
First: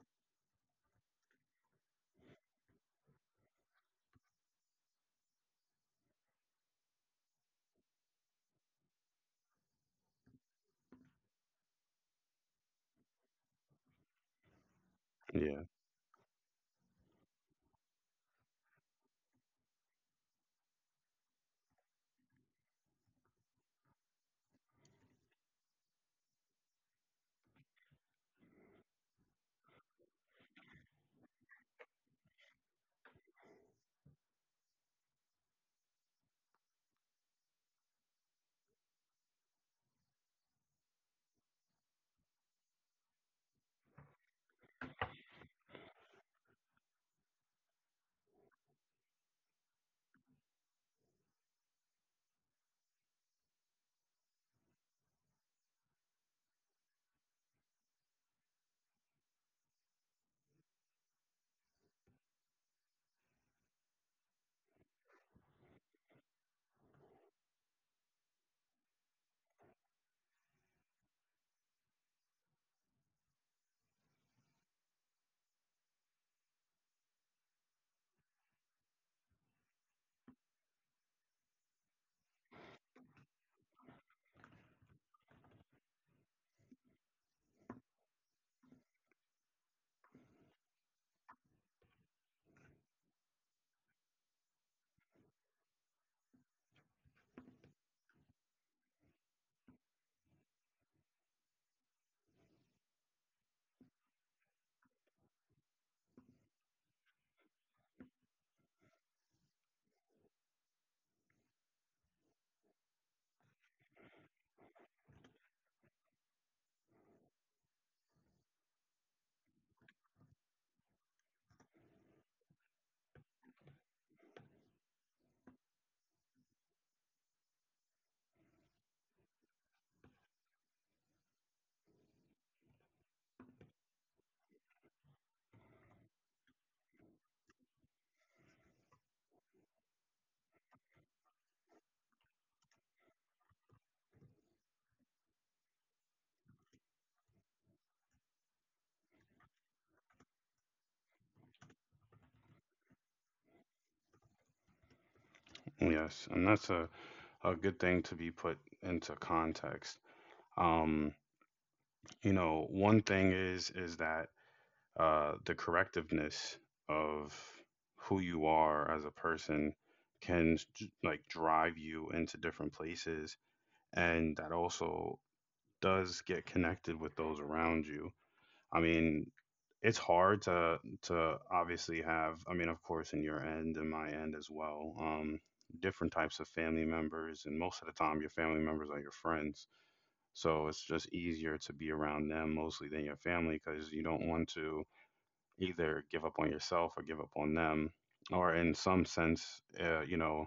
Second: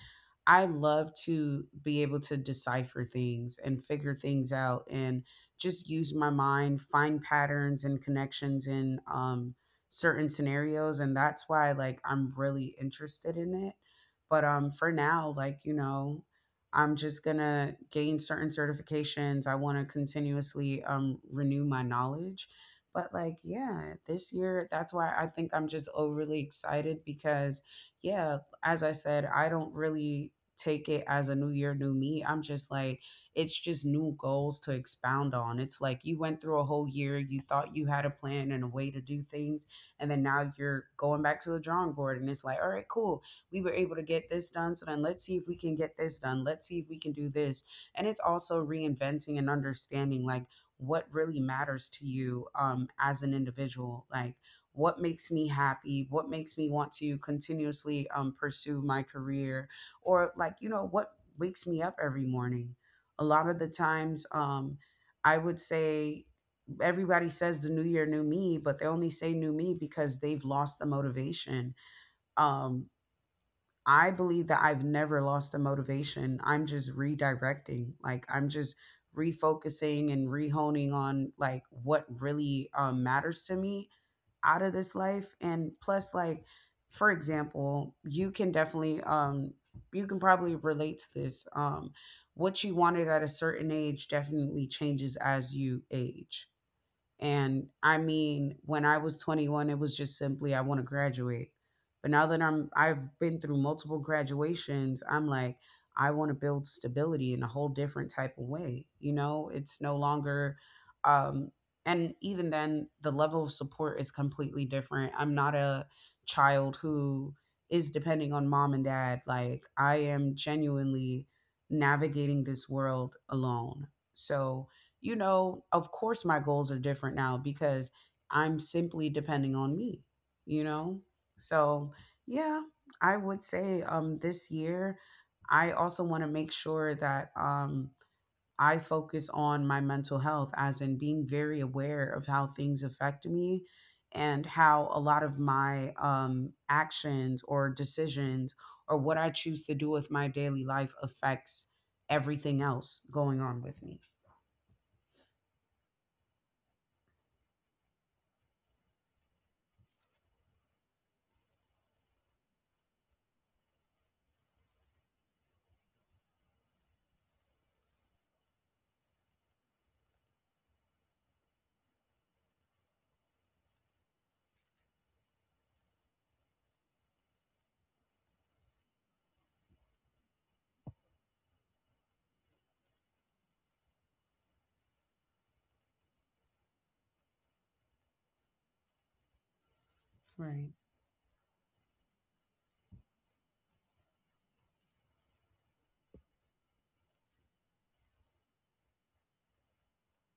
B: I love to be able to decipher things and figure things out and just use my mind, find patterns and connections in certain scenarios. And that's why, like, I'm really interested in it. But for now, like,
A: yeah,
B: you know, I'm just gonna gain certain certifications. I want to continuously renew my knowledge. But like, yeah, this year, that's why I think I'm just overly excited because, yeah, as I said, I don't really take it as a new year, new me. I'm just like, it's just new goals to expound on. It's like you went through a whole year, you thought you had a plan and a way to do things, and then now you're going back to the drawing board and it's like, all right, cool. We were able to get this done. So then let's see if we can get this done. Let's see if we can do this. And it's also reinventing and understanding like what really matters to you as an individual. Like, what makes me happy, what makes me want to continuously pursue my career, or like you know what wakes me up every morning. A lot of the times, I would say everybody says the new year, new me, but they only say new me because they've lost the motivation. um I believe that I've never lost the motivation, I'm just redirecting. Like, I'm just refocusing and rehoning on like what really matters to me out of this life. And plus, like, for example, you can definitely you can probably relate to this. What you wanted at a certain age definitely changes as you age. And I mean, when I was 21, it was just simply I want to graduate. But now that I've been through multiple graduations, I'm like I want to build stability in a whole different type of way. You know, it's no longer um and even then the level of support is completely different. I'm not a child who is depending on mom and dad. Like, I am genuinely navigating this world alone. So, you know, of course my goals are different now because I'm simply depending on me, you know? So, yeah, I would say this year I also want to make sure that I focus on my mental health, as in being very aware of how things affect me and how a lot of my actions or decisions, or what I choose to do with my daily life affects everything else going on with me.
A: yes, and that's a good thing to be put into context. Um, you know, one thing is that the correctiveness of who you are as a person can like drive you into different places and that also does get connected with those around you. I mean, it's hard to obviously have, I mean, of course, in your end and my end as well, different types of family members, and most of the time, your family members are your friends. So
B: Right.
A: it's just easier to be around them mostly than your family because you don't want to either give up on yourself or give up on them, or in some sense, you know,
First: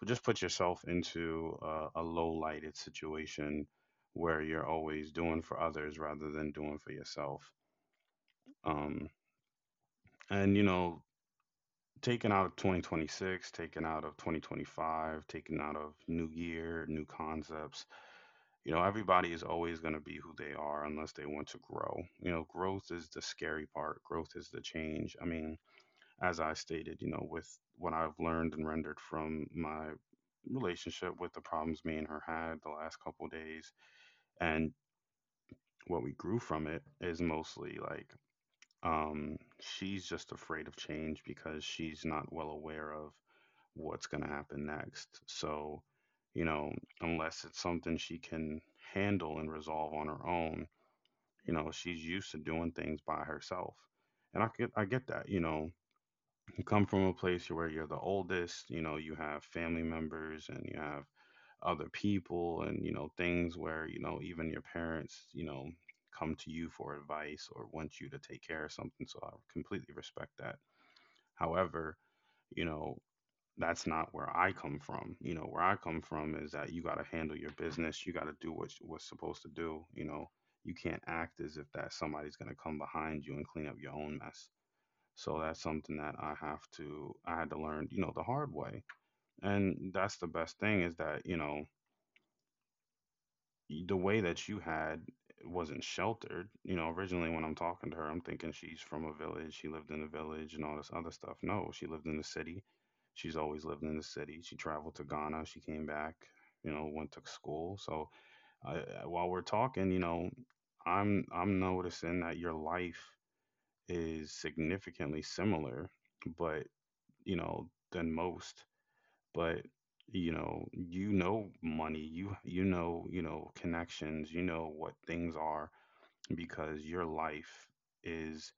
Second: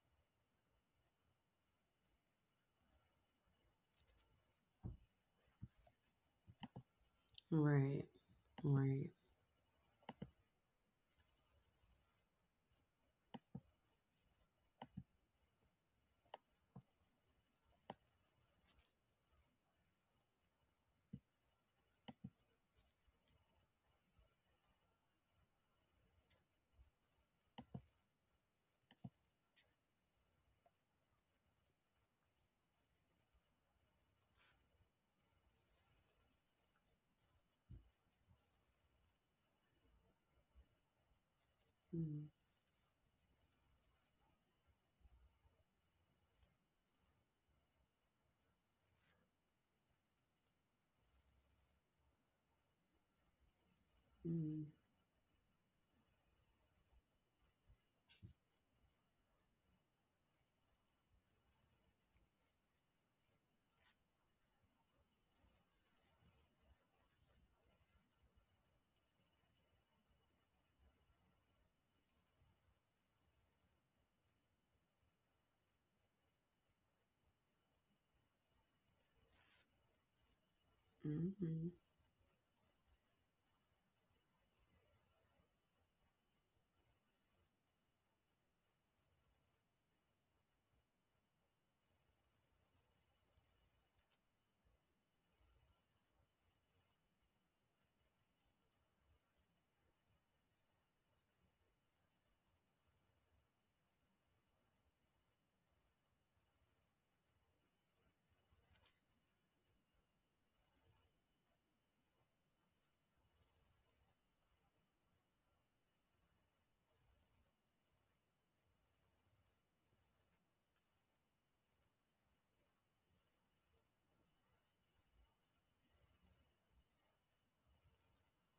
A: but just put yourself into a low lighted situation where you're always doing for others rather than doing for yourself.
B: Right,
A: Um,
B: right.
A: and you know, taken out of 2026, taken out of 2025, taken out of new year, new concepts. You know, everybody is always going to be who they are unless they want to grow. You know, growth is the scary part. Growth is the change. I mean, as I stated, you know, with what I've learned and rendered from my relationship with the problems me and her had the last couple of days and what we grew from it is mostly like she's just afraid of change because she's
B: Mm-hmm.
A: not well aware of what's going to happen next. So, you know, unless it's something she can handle and resolve on her own, you know, she's used to doing things by herself. And I
B: Hmm.
A: get I get that, you know, you come from a place where you're the oldest, you know, you have family members and you have other people and, you know, things where, you know, even your parents, you know, come to you for advice or want you to take care of something. So I completely respect that. However, you know, that's not where I come from. You know, where I come from is that you got to handle your business. You got to do what what's supposed to do. You know, you can't act as if that somebody's going to come behind you and clean up your own mess. So that's something that I had to learn, you know, the hard way. And that's the best thing is that, you know, the way that you had wasn't sheltered. You know, originally when I'm talking to her, I'm thinking she's from a village, she lived in a village and all this other stuff. No, she lived in the city. She's always lived in the city. She traveled to Ghana, she came back, you know, went to school. So I, while we're talking, you know, I'm noticing that your life is significantly similar but you know, than most. But you know money, you know, you know connections, you know what things are because your life is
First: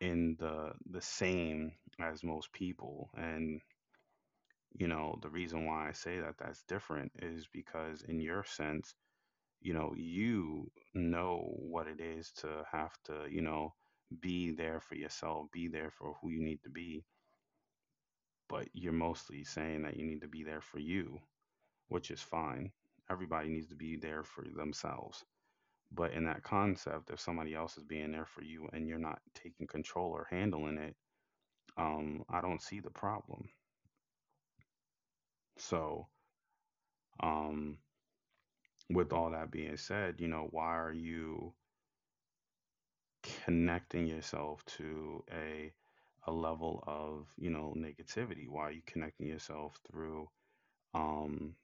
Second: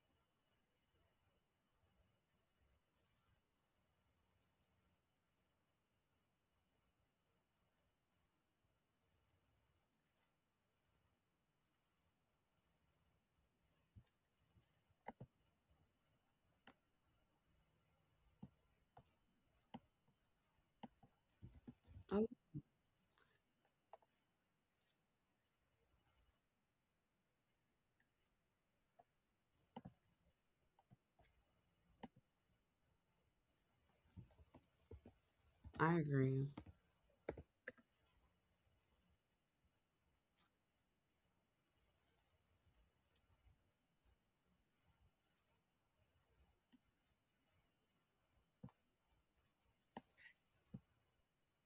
A: in the same as most people and you know the reason why I say that that's different is because in your sense you know what it is to have to you know be there for yourself be there for who you need to be but you're mostly saying that you need to be there for you which is
B: Oh,
A: fine. Everybody needs to be there for themselves. But in that concept, if somebody else is being there for you and you're not taking control or handling it, I don't see the problem.
B: I
A: So,
B: agree.
A: um, with all that being said, you know, why are you connecting yourself to a level of you know negativity? Why are you connecting yourself through um,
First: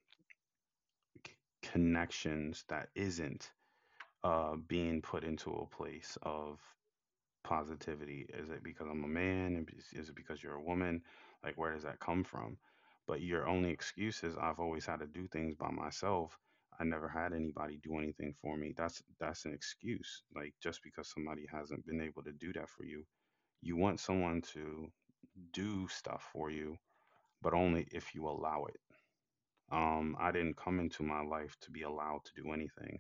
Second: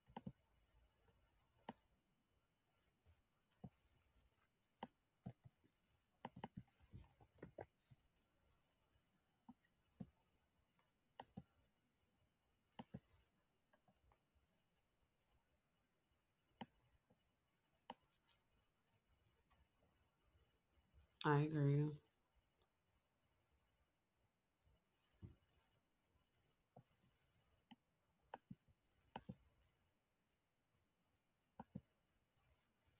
A: c- connections that isn't being put into a place of positivity? Is it because I'm a man? And is it is it because you're a woman? Like, where does that come from? But your only excuse is I've always had to do things by myself. I never had anybody do anything for me. That's an excuse. Like just because
B: I
A: somebody hasn't
B: agree.
A: been able to do that for you, you want someone to do stuff for you, but only if you allow it. I didn't come into my life to be allowed to do anything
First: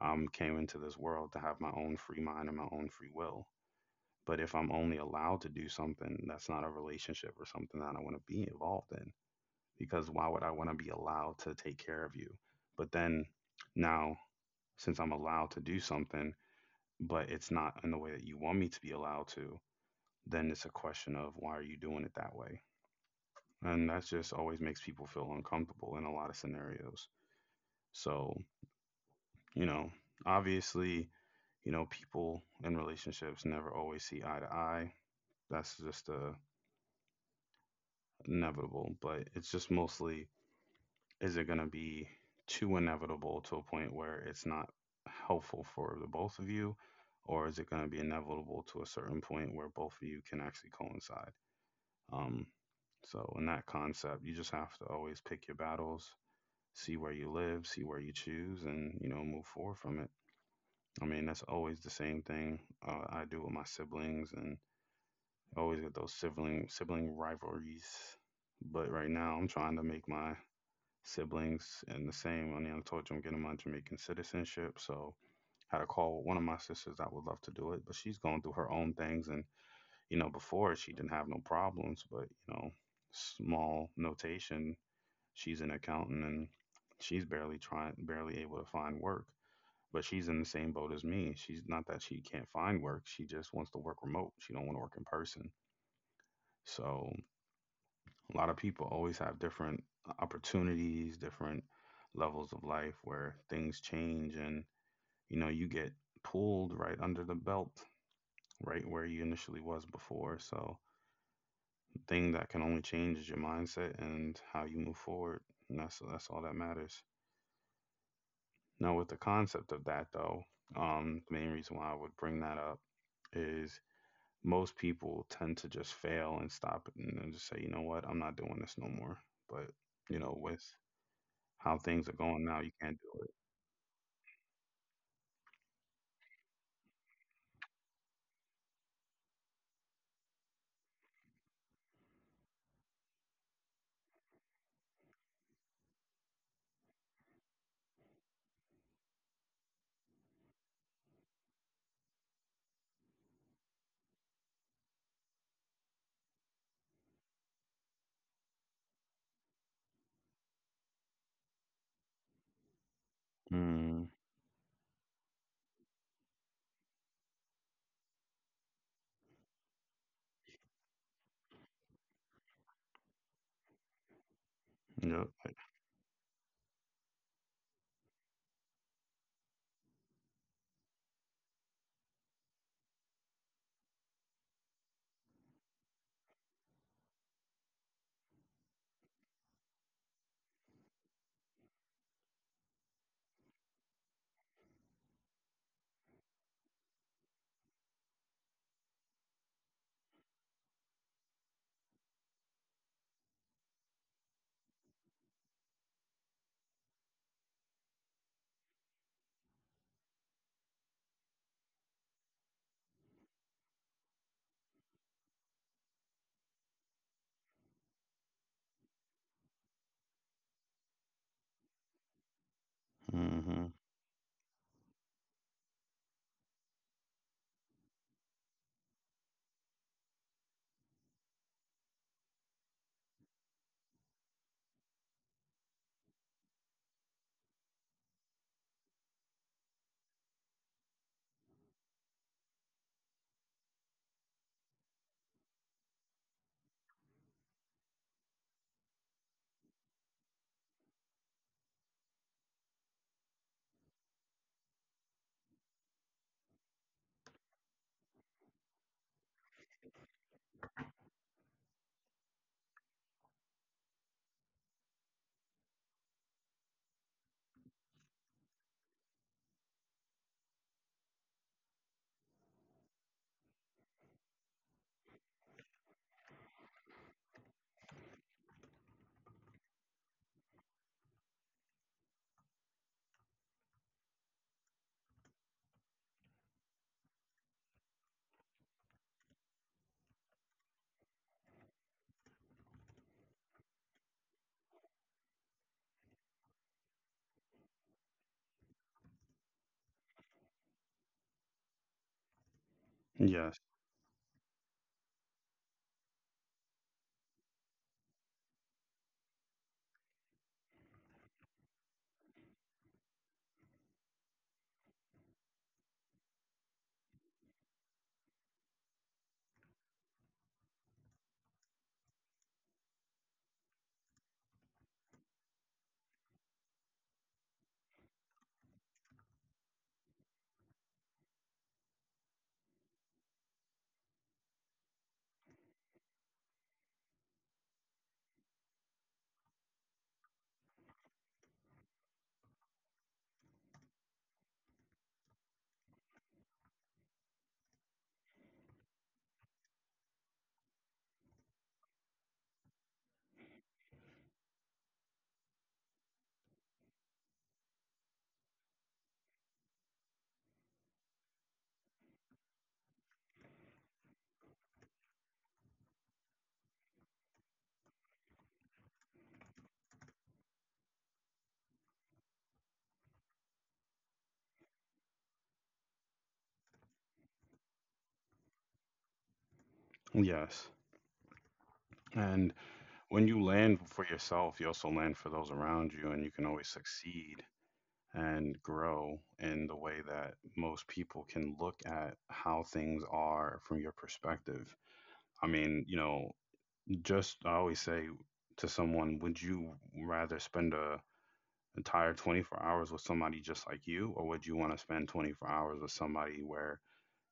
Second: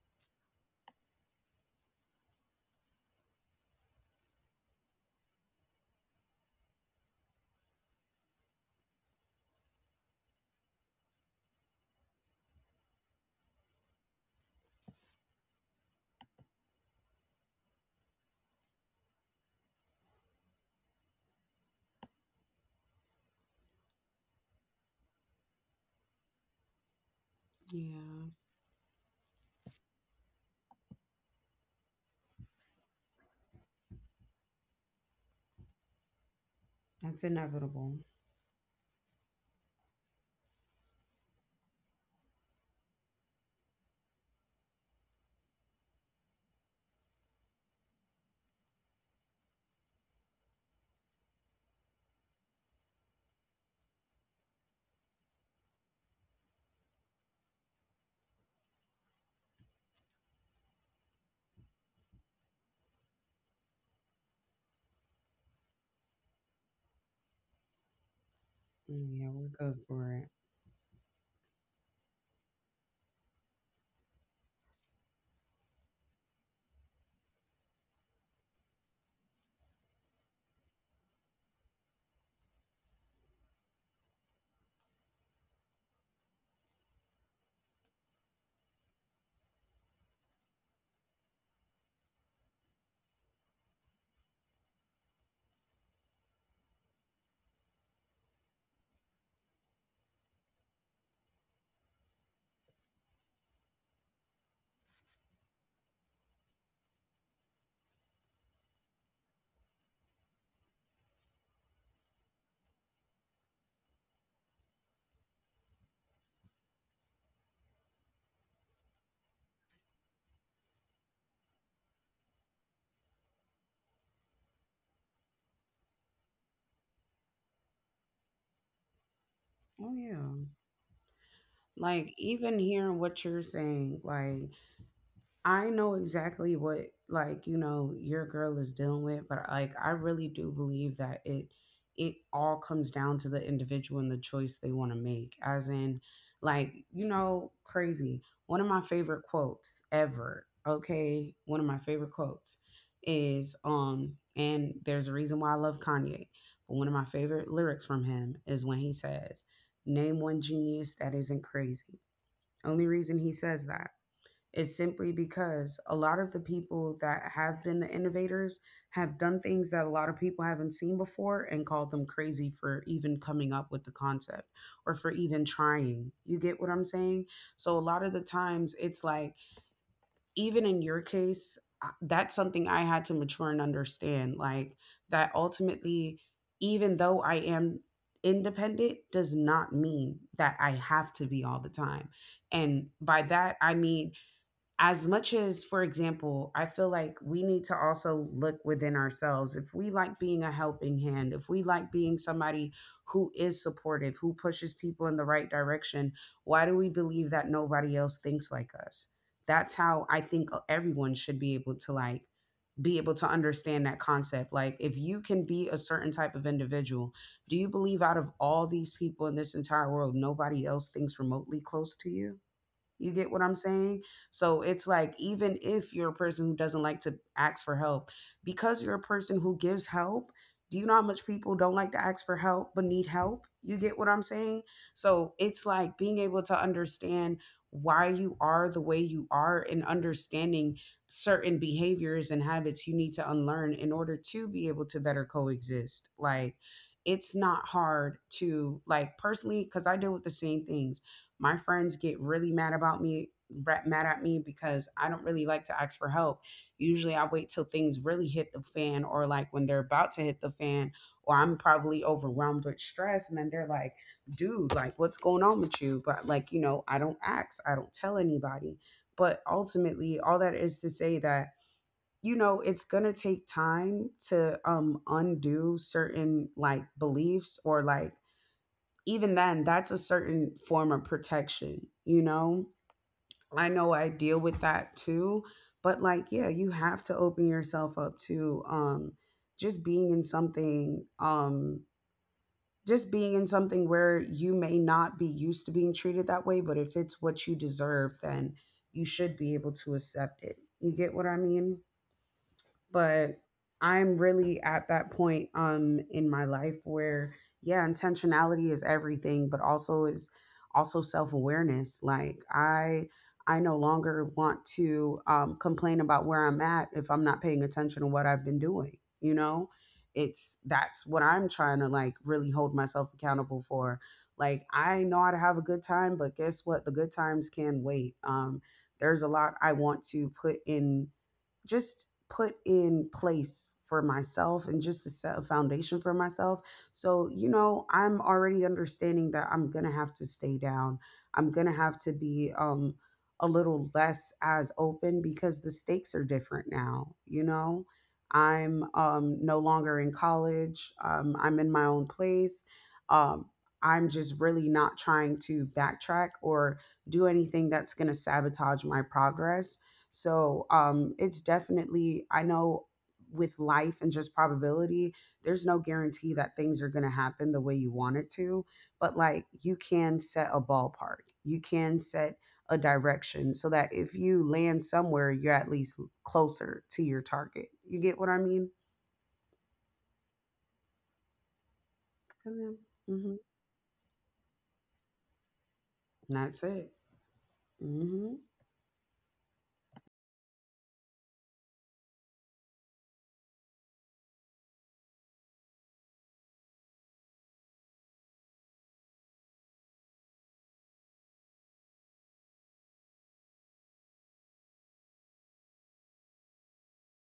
A: came into this world to have my own free mind and my own free will. But if I'm only allowed to do something that's not a relationship or something that I want to be involved in, because why would I want to be allowed to take care of you? But then now, since I'm allowed to do something, but it's not in the way that you want me to be allowed to, then it's a question of why are you doing it that way? And that just always makes people feel uncomfortable in a lot of scenarios.
B: Yeah,
A: So, you know, obviously, you know, people in relationships never always see eye to eye. That's just a
B: that's inevitable.
A: inevitable, but it's just mostly is it going to be too inevitable to a point where it's not helpful for the both of you, or is it going to be inevitable to a certain point where both of you can actually coincide? Um, so, in that concept, you just have to always pick your battles, see where you live, see where you choose, and you know, move forward from it. I mean, that's always the same thing I do with my siblings, and always get those sibling rivalries. But right
B: Mm. Yeah,
A: now, I'm
B: we're
A: trying to
B: good
A: make
B: for
A: my
B: it.
A: siblings and the same. I mean, I told you I'm getting my Jamaican citizenship, so had a call with one of my sisters that would love to do it, but she's going through her own things. And you know, before she didn't have no problems, but you know, small notation. She's an accountant and she's barely trying, barely able to find work. But she's in the same boat as me. She's not that she can't find work. She just wants to work remote. She don't want to work in person. So a lot of people always have different opportunities, different levels of life where things change, and you know you get pulled right under the belt right where you initially was before. So the thing that can only change is your mindset and how you move forward. And that's all that matters. Now with the concept of that though, the main reason why I would bring that up is most people tend to just fail and stop it and then just say, you know what, I'm not doing this no more. But
B: Oh,
A: you
B: yeah.
A: know, with how things are
B: Like,
A: going now,
B: even
A: you can't
B: hearing
A: do
B: what you're saying, like, I know exactly what, like, you know your girl is dealing with, but like I really do believe that it all comes down to the individual and the choice they want to make. As in, like you know, crazy. One of my favorite quotes ever. Okay, one of my favorite quotes is and there's a reason why I love Kanye. But one of my favorite lyrics from him is when he says, "Name one genius that isn't crazy." Only reason he
A: it.
B: says that
A: Mm,
B: is simply because a lot of the people that have been the innovators have done things that a lot of people haven't seen before and called them crazy for even coming up with the concept or for even
A: yep.
B: trying. You get what I'm saying? So a lot of the times it's like, even in your case, that's something I had to mature and understand. Like that ultimately, even though I am independent, does not mean that I have to be all the time. And by that, I mean, as much as for example I feel like we need to also look within ourselves, if we like being a helping hand, if we like being somebody who is supportive, who pushes people in the right direction, why do we believe that nobody else thinks like us? That's how I think everyone should be able to like be able to understand that concept. Like if you can be a certain type of individual, do you believe out of all these people in this entire world nobody else thinks remotely close to you? You get what
A: Mm-hmm.
B: I'm saying? So it's like, even if you're a person who doesn't like to ask for help, because you're a person who gives help, do you know how much people don't like to ask for help but need help? You get what I'm saying? So it's like being able to understand why you are the way you are and understanding certain behaviors and habits you need to unlearn in order to be able to better coexist. Like, it's not hard to, like, personally, because I deal with the same things. My friends get really mad about me, mad at me because I don't really like to ask for help. Usually I wait till things really hit the fan or like when they're about to hit the fan or I'm probably overwhelmed with stress, and then they're like, "Dude, like what's going on with you?" But like, you know, I don't ask, I don't tell anybody. But ultimately, all that is to say that you know it's gonna take time to undo certain like beliefs, or like even then, that's a certain form of protection, you know? I know I deal with that too, but like, yeah, you have to open yourself up to just being in something, just being in something where you may not be used to being treated that way, but if it's what you deserve, then you should be able to accept it. You get what I mean? But
A: Yes,
B: I'm really at that point in my life where yeah, intentionality is everything, but also is also self-awareness. Like I no longer want to complain about where I'm at if I'm not paying attention to what I've been doing, you know? It's That's what I'm trying to like really hold myself accountable for. Like I know how to have a good time, but guess what? The good times can wait. There's a lot I want to put in just put in place for myself and just to set a foundation for myself. So, you know, I'm already understanding that I'm going to have to stay down. I'm going to have to be a little less as open because the stakes are different now, you know. I'm no longer in college. I'm in my own place. Um I'm just really not trying to backtrack or do anything that's going to sabotage my progress. So it's definitely, I know with life and just probability, there's no guarantee that things are going to happen the way you want it to. But like you can set a ballpark, you can set a direction so that if you land somewhere, you're at least closer to your target. You get what I mean?
A: yes. And
B: Come on.
A: when
B: Mm-hmm.
A: you land for yourself, you also land for those around you, and you can always
B: That's it.
A: succeed
B: Hmm.
A: and grow in the way that most people can look at how things are from your perspective. I mean, you know, just I always say to someone, would you rather spend a entire 24 hours with somebody just like you, or would you want to spend 24 hours with somebody where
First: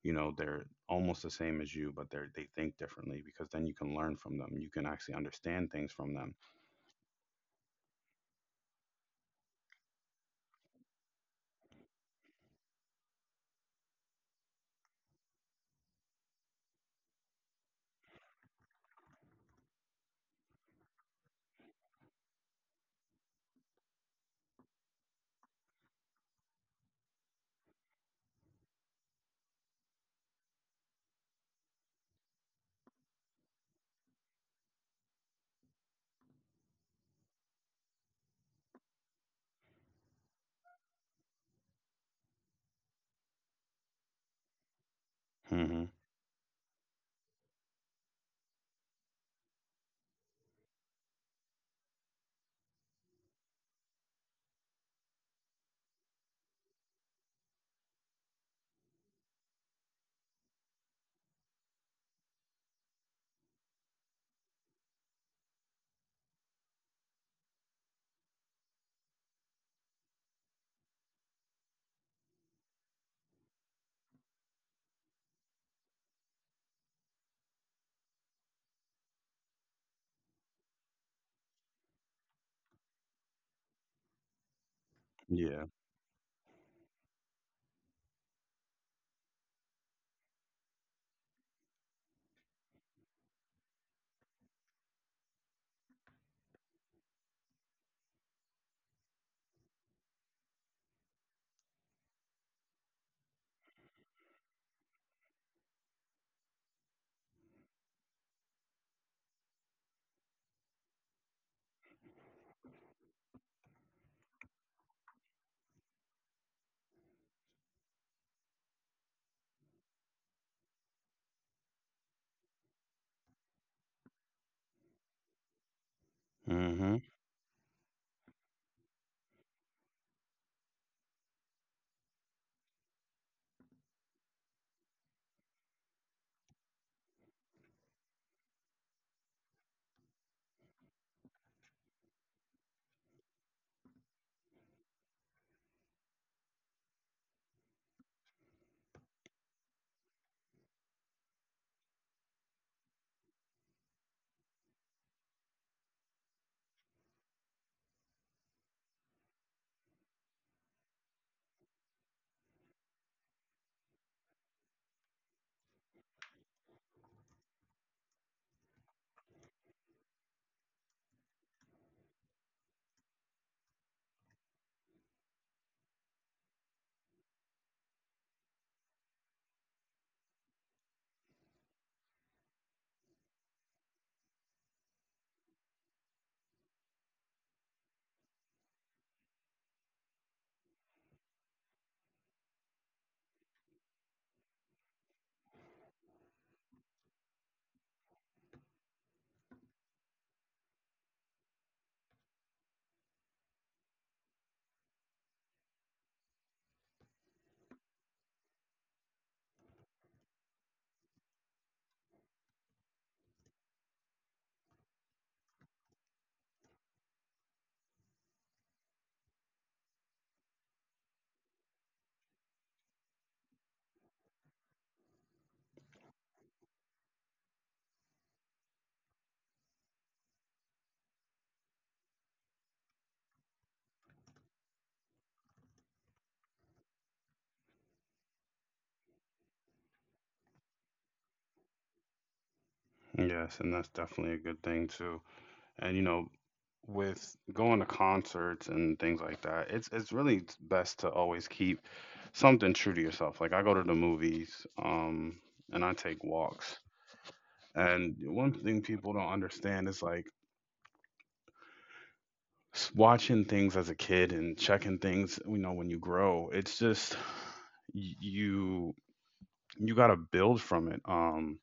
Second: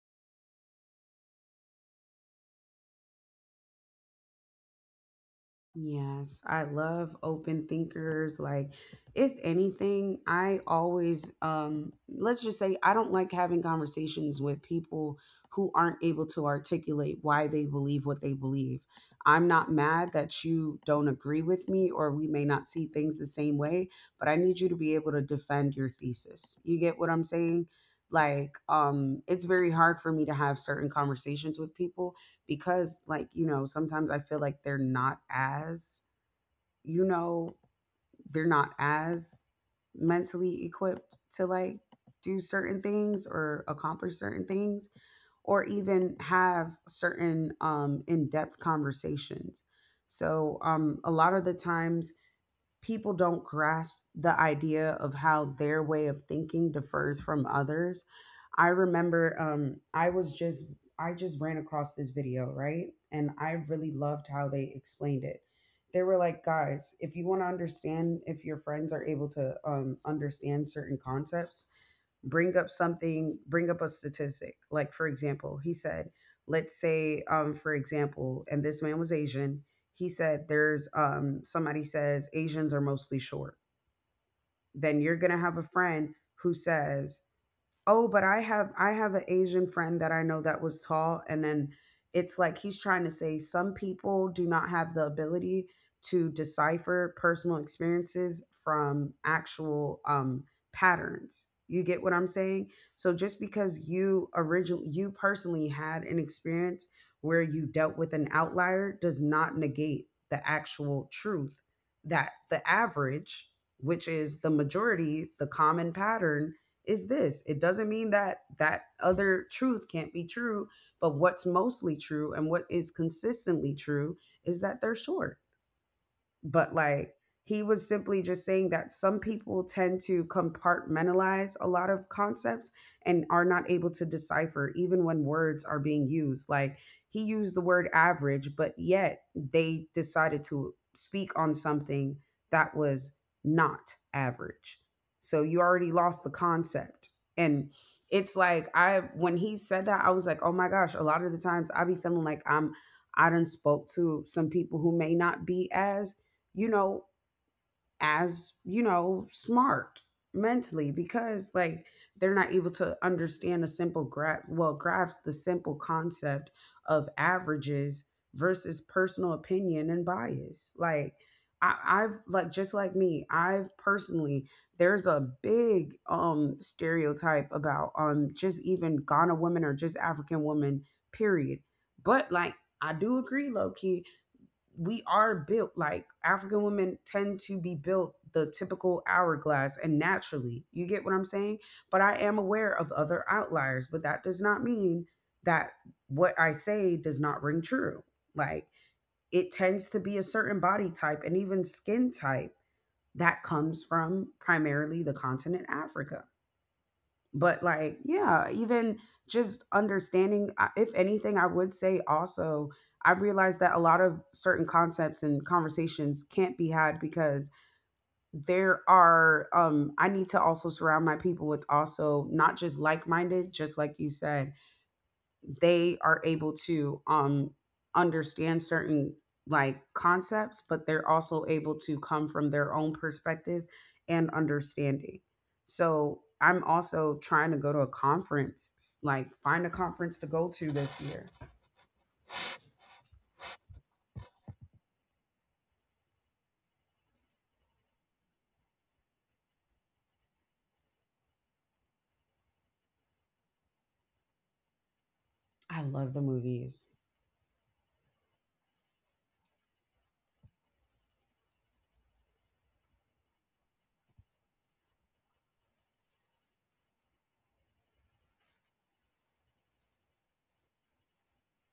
A: you know they're almost the same as you but they think differently, because then you can learn from them, you can actually understand things from them.
B: Yes, I love open thinkers. Like, if anything, I always, let's just say, I don't like having conversations with people who aren't able to articulate why they believe what they believe. I'm not mad that you don't agree with me or we may not see things the same way, but I need you to be able to defend your thesis. You get what I'm saying? Like, it's very hard for me to have certain conversations with people because like you know sometimes I feel like they're not as, you know, they're not as mentally equipped to like do certain things or accomplish certain things or
A: Hmm
B: even have certain in-depth conversations. So a lot of the times people don't grasp the idea of how their way of thinking differs from others. I remember I just ran across this video, right? And I really loved how they explained it. They were like, guys, if you want to understand if your friends are able to understand certain concepts, bring up something, bring up a statistic. Like, for example, he said, let's say, for example, and this man was Asian, he said, there's somebody says Asians are mostly short. Then you're going to have a
A: yeah.
B: friend who says, oh, but I have an Asian friend that I know that was tall. And then it's like he's trying to say some people do not have the ability to decipher personal experiences from actual patterns. You get what I'm saying? So just because you personally had an experience where you dealt with an outlier does not negate the actual truth that the average, which is the majority, the common pattern is this. It doesn't mean that that other truth can't be true, but what's mostly true and what is consistently true is that they're short. But
A: hmm
B: like he was simply just saying that some people tend to compartmentalize a lot of concepts and are not able to decipher even when words are being used. Like he used the word average, but yet they decided to speak on something that was not average. So you already lost the concept. And it's like I when he said that I was like, oh my gosh, a lot of the times I be feeling like I done spoke to some people who may not be as, you know, as, you know, smart mentally, because like they're not able to understand a simple grasp the simple concept of averages versus personal opinion and bias. Like, I, I've like just like me, I've personally there's a big stereotype about just even Ghana women or just African women, period. But like I do agree, low Loki we are built, like African women tend to be built the typical hourglass and naturally. You get what I'm saying? But I am aware of other outliers, but that does not mean that what I say does not ring true. Like it tends to be a certain body type and even skin type that comes from primarily the continent Africa. But like yeah, even just understanding if anything I would say also I realized that a lot of certain concepts and conversations can't be had because there are I need to also surround my people with also not just like-minded, just like you said, they are able to understand certain like concepts, but they're also able to come from their own perspective and understanding. So I'm also trying to go to a conference, like find a conference to go to this year.
A: yes, and that's definitely a good thing too. And you know, with going to concerts and things like that, it's really best to always keep something true to yourself. Like, I go to the movies,
B: I love the
A: and I take
B: movies.
A: walks. And one thing people don't understand is like, watching things as a kid and checking things, you know, when you grow, it's just you you got to build from it.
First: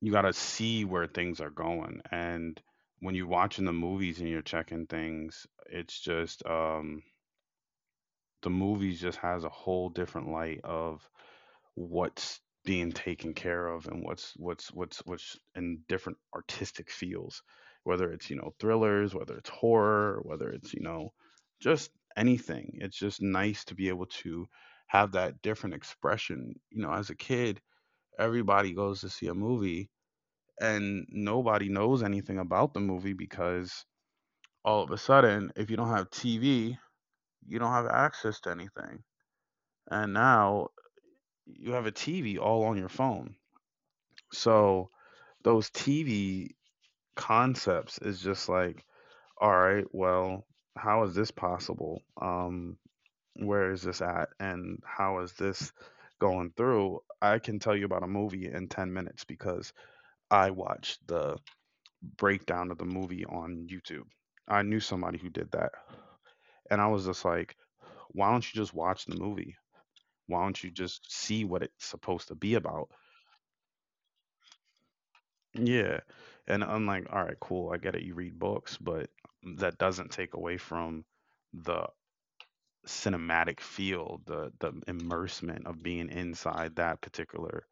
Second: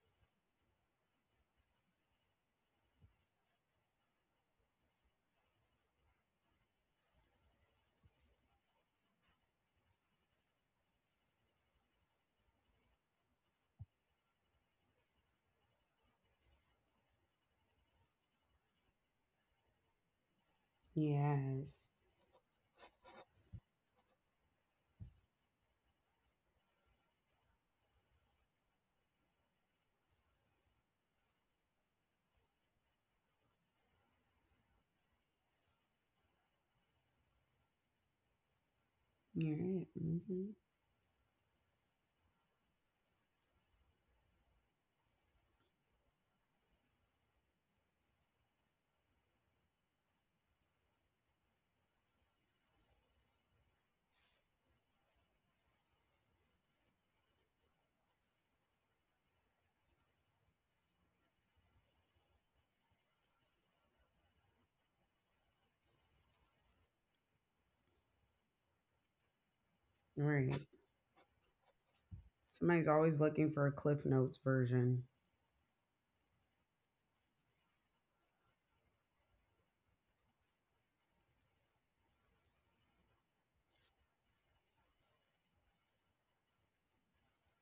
A: You got to see where things are going. And when you're watching the movies and you're checking things, it's just the movies just has a whole different light of what's being taken care of, and what's in different artistic fields, whether it's you know thrillers, whether it's horror, whether it's you know just
B: Yes.
A: anything. It's just nice to be able to have that different expression. You know, as a kid, everybody goes to see a movie and nobody knows anything about the movie because all of a sudden, if you don't have TV, you don't have access to anything.
B: You're right.
A: And
B: Hmm.
A: now you have a TV all on your phone. So those TV concepts is just like, all right, well, how is this possible? Where is this at? And how is this going through? I can tell you about a movie in 10 minutes because I watched the breakdown of the movie on YouTube. I knew somebody who did that. And I was just like, why don't you just watch the movie? Why don't
B: Right.
A: you just see what it's supposed to be about?
B: Somebody's always looking for a cliff notes version.
A: Yeah. And I'm like, all right, cool. I get it. You read books, but that doesn't take away from the cinematic feel, the immersement of being inside that particular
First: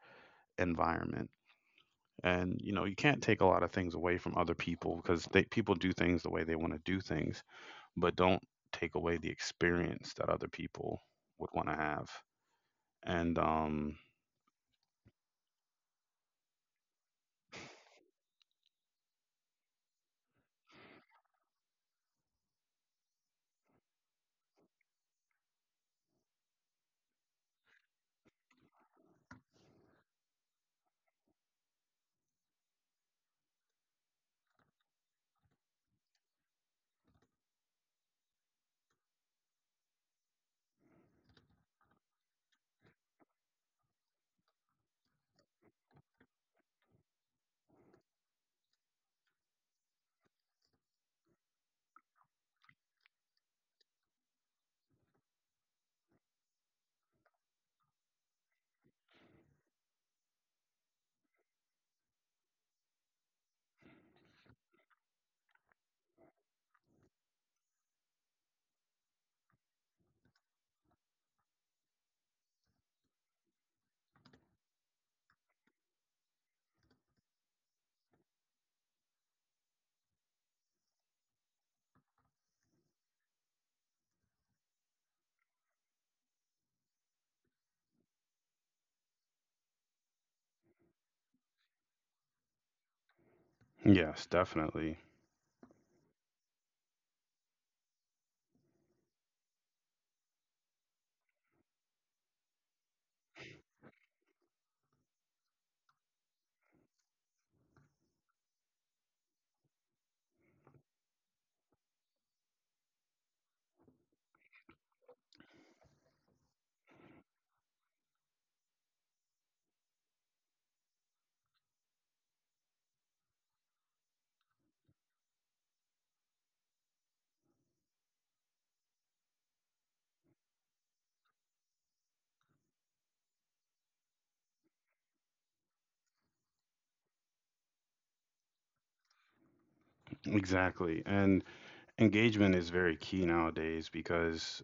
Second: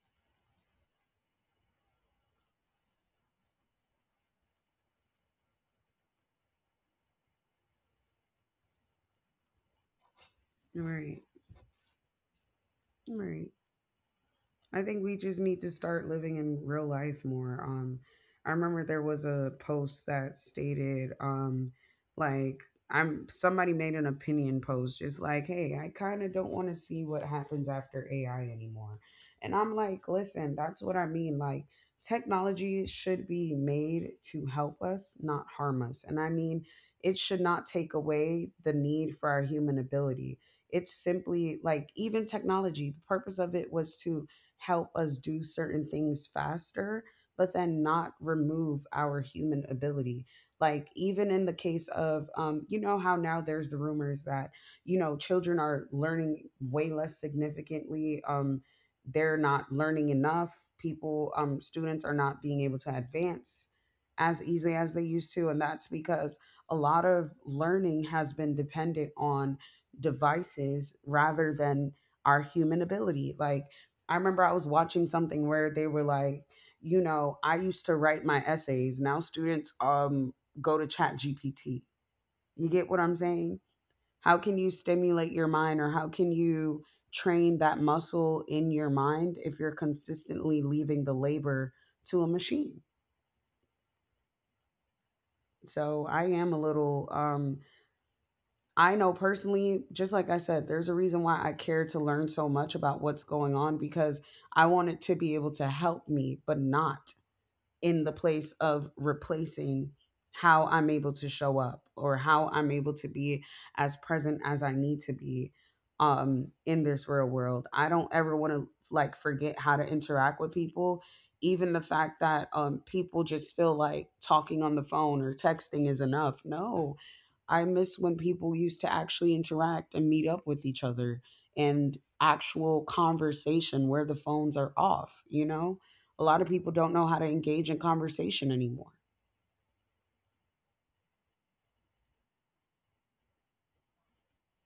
A: environment. And you know, you can't take a lot of things away from other people because they people do things the way they want to do things, but don't take away the experience that other people
B: Right.
A: would want to have. And
B: Right. I think we just need to start living in real life more. I remember there was a post that stated, like, I'm somebody made an opinion post, just like, hey, I kind of don't want to see what happens after AI anymore. And I'm like, listen, that's what I mean. Like, technology should be made to help us, not harm us. And I mean, it should not take away the need for our human ability. It's simply like, even technology, the purpose of it was to help us do certain things faster, but then not remove our human ability. Like, even in the case of, you know, how now there's the rumors that, you know, children are learning way less significantly. They're not learning enough. Students are not being able to advance as easily as they used to. And that's because a lot of learning has been dependent on devices rather than our human ability. Like, I remember I was watching something where they were like, you know, I used to write my essays. Now students go to Chat GPT. You get what I'm saying? How can you stimulate your mind, or how can you train that muscle in your mind if you're consistently leaving the labor to a machine?
A: yes, definitely.
B: So I am a little I know personally, just like I said, there's a reason why I care to learn so much about what's going on because I want it to be able to help me, but not in the place of replacing how I'm able to show up or how I'm able to be as present as I need to be in this real world. I don't ever want to like forget how to interact with people. Even the fact that people just feel like talking on the phone or texting is enough. No. I miss when people used to actually interact and meet up with each other and actual conversation where the phones are off, you know? A lot of people don't know how to engage in conversation anymore.
A: Exactly. And engagement is very key nowadays because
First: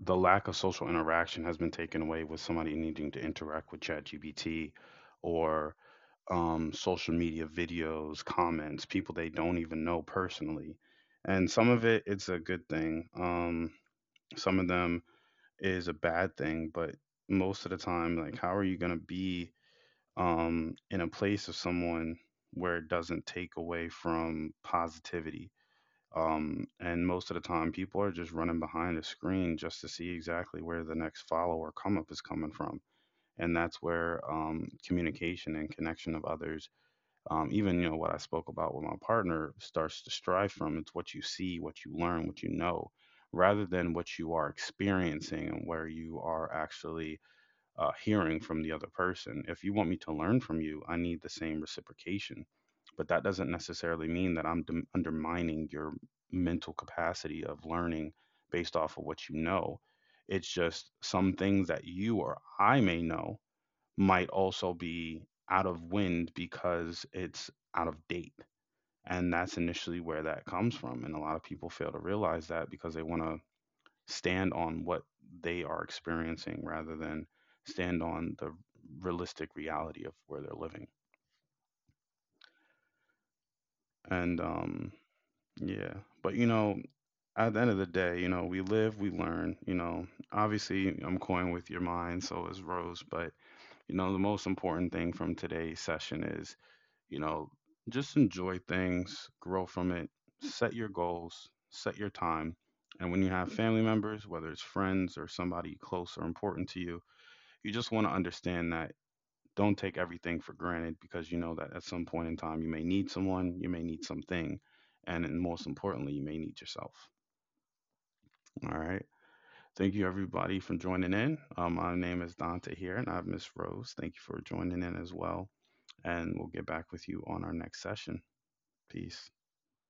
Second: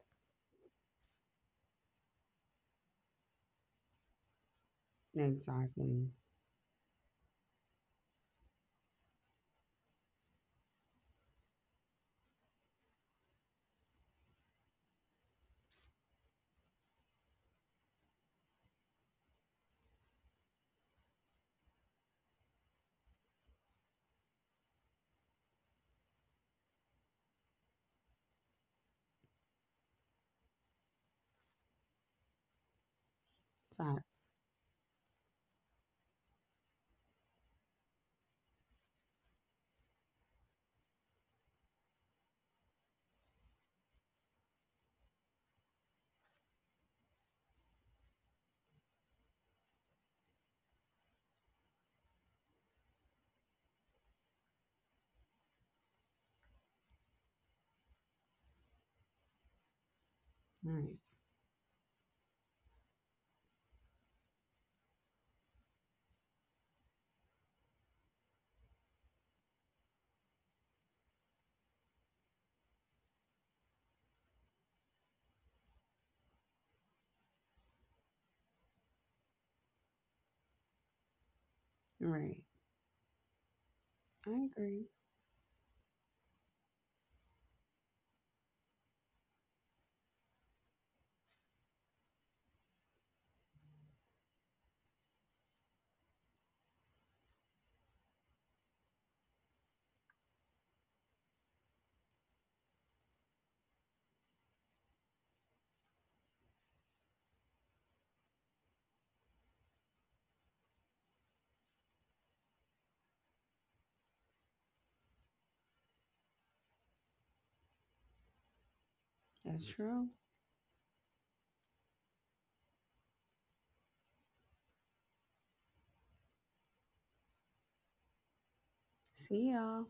A: the lack of social interaction has been taken away with somebody needing to interact with ChatGPT or
B: Exactly.
A: social media videos, comments, people they don't even know personally. And some of it, it's a good thing. Some of them is a bad thing, but most of the time, like, how are you going to be in a place of someone where it doesn't take away from positivity? And most of the time, people are just running behind a screen just to see exactly where the next follow or come up is coming from. And that's where
B: Facts.
A: communication and connection of others, even you know what I spoke about with my partner, starts to strive from. It's what you see, what you learn, what you know, rather than what you are experiencing and where you are actually hearing from the other person. If you want me to learn from you, I need the same reciprocation. But that doesn't necessarily mean that I'm undermining your mental capacity of learning based off of what you know. It's
B: All right.
A: just some things that you or I may know might also be out of wind because it's out of date. And that's initially where that comes from. And a lot of people fail to realize that because they want to stand on what they are experiencing rather than stand on the realistic reality of where they're living.
B: All right. I
A: And
B: agree.
A: yeah, but you know, at the end of the day, you know, we live, we learn. You know, obviously, I'm going with your mind, so is Rose. But you know, the most important thing from today's session is, you know, just enjoy things, grow from it, set your goals, set your time. And when you have family members, whether it's friends or somebody close or important to you, you just want to understand that don't take everything for granted, because you know that at some point in time you may need someone, you may need something, and then most importantly, you may need yourself. All right.
B: That's
A: Thank you
B: true.
A: everybody for joining in. My name is Dante here, and I have Miss Rose. Thank you for joining in as well, and we'll get back with you on our next session. Peace.
B: See y'all.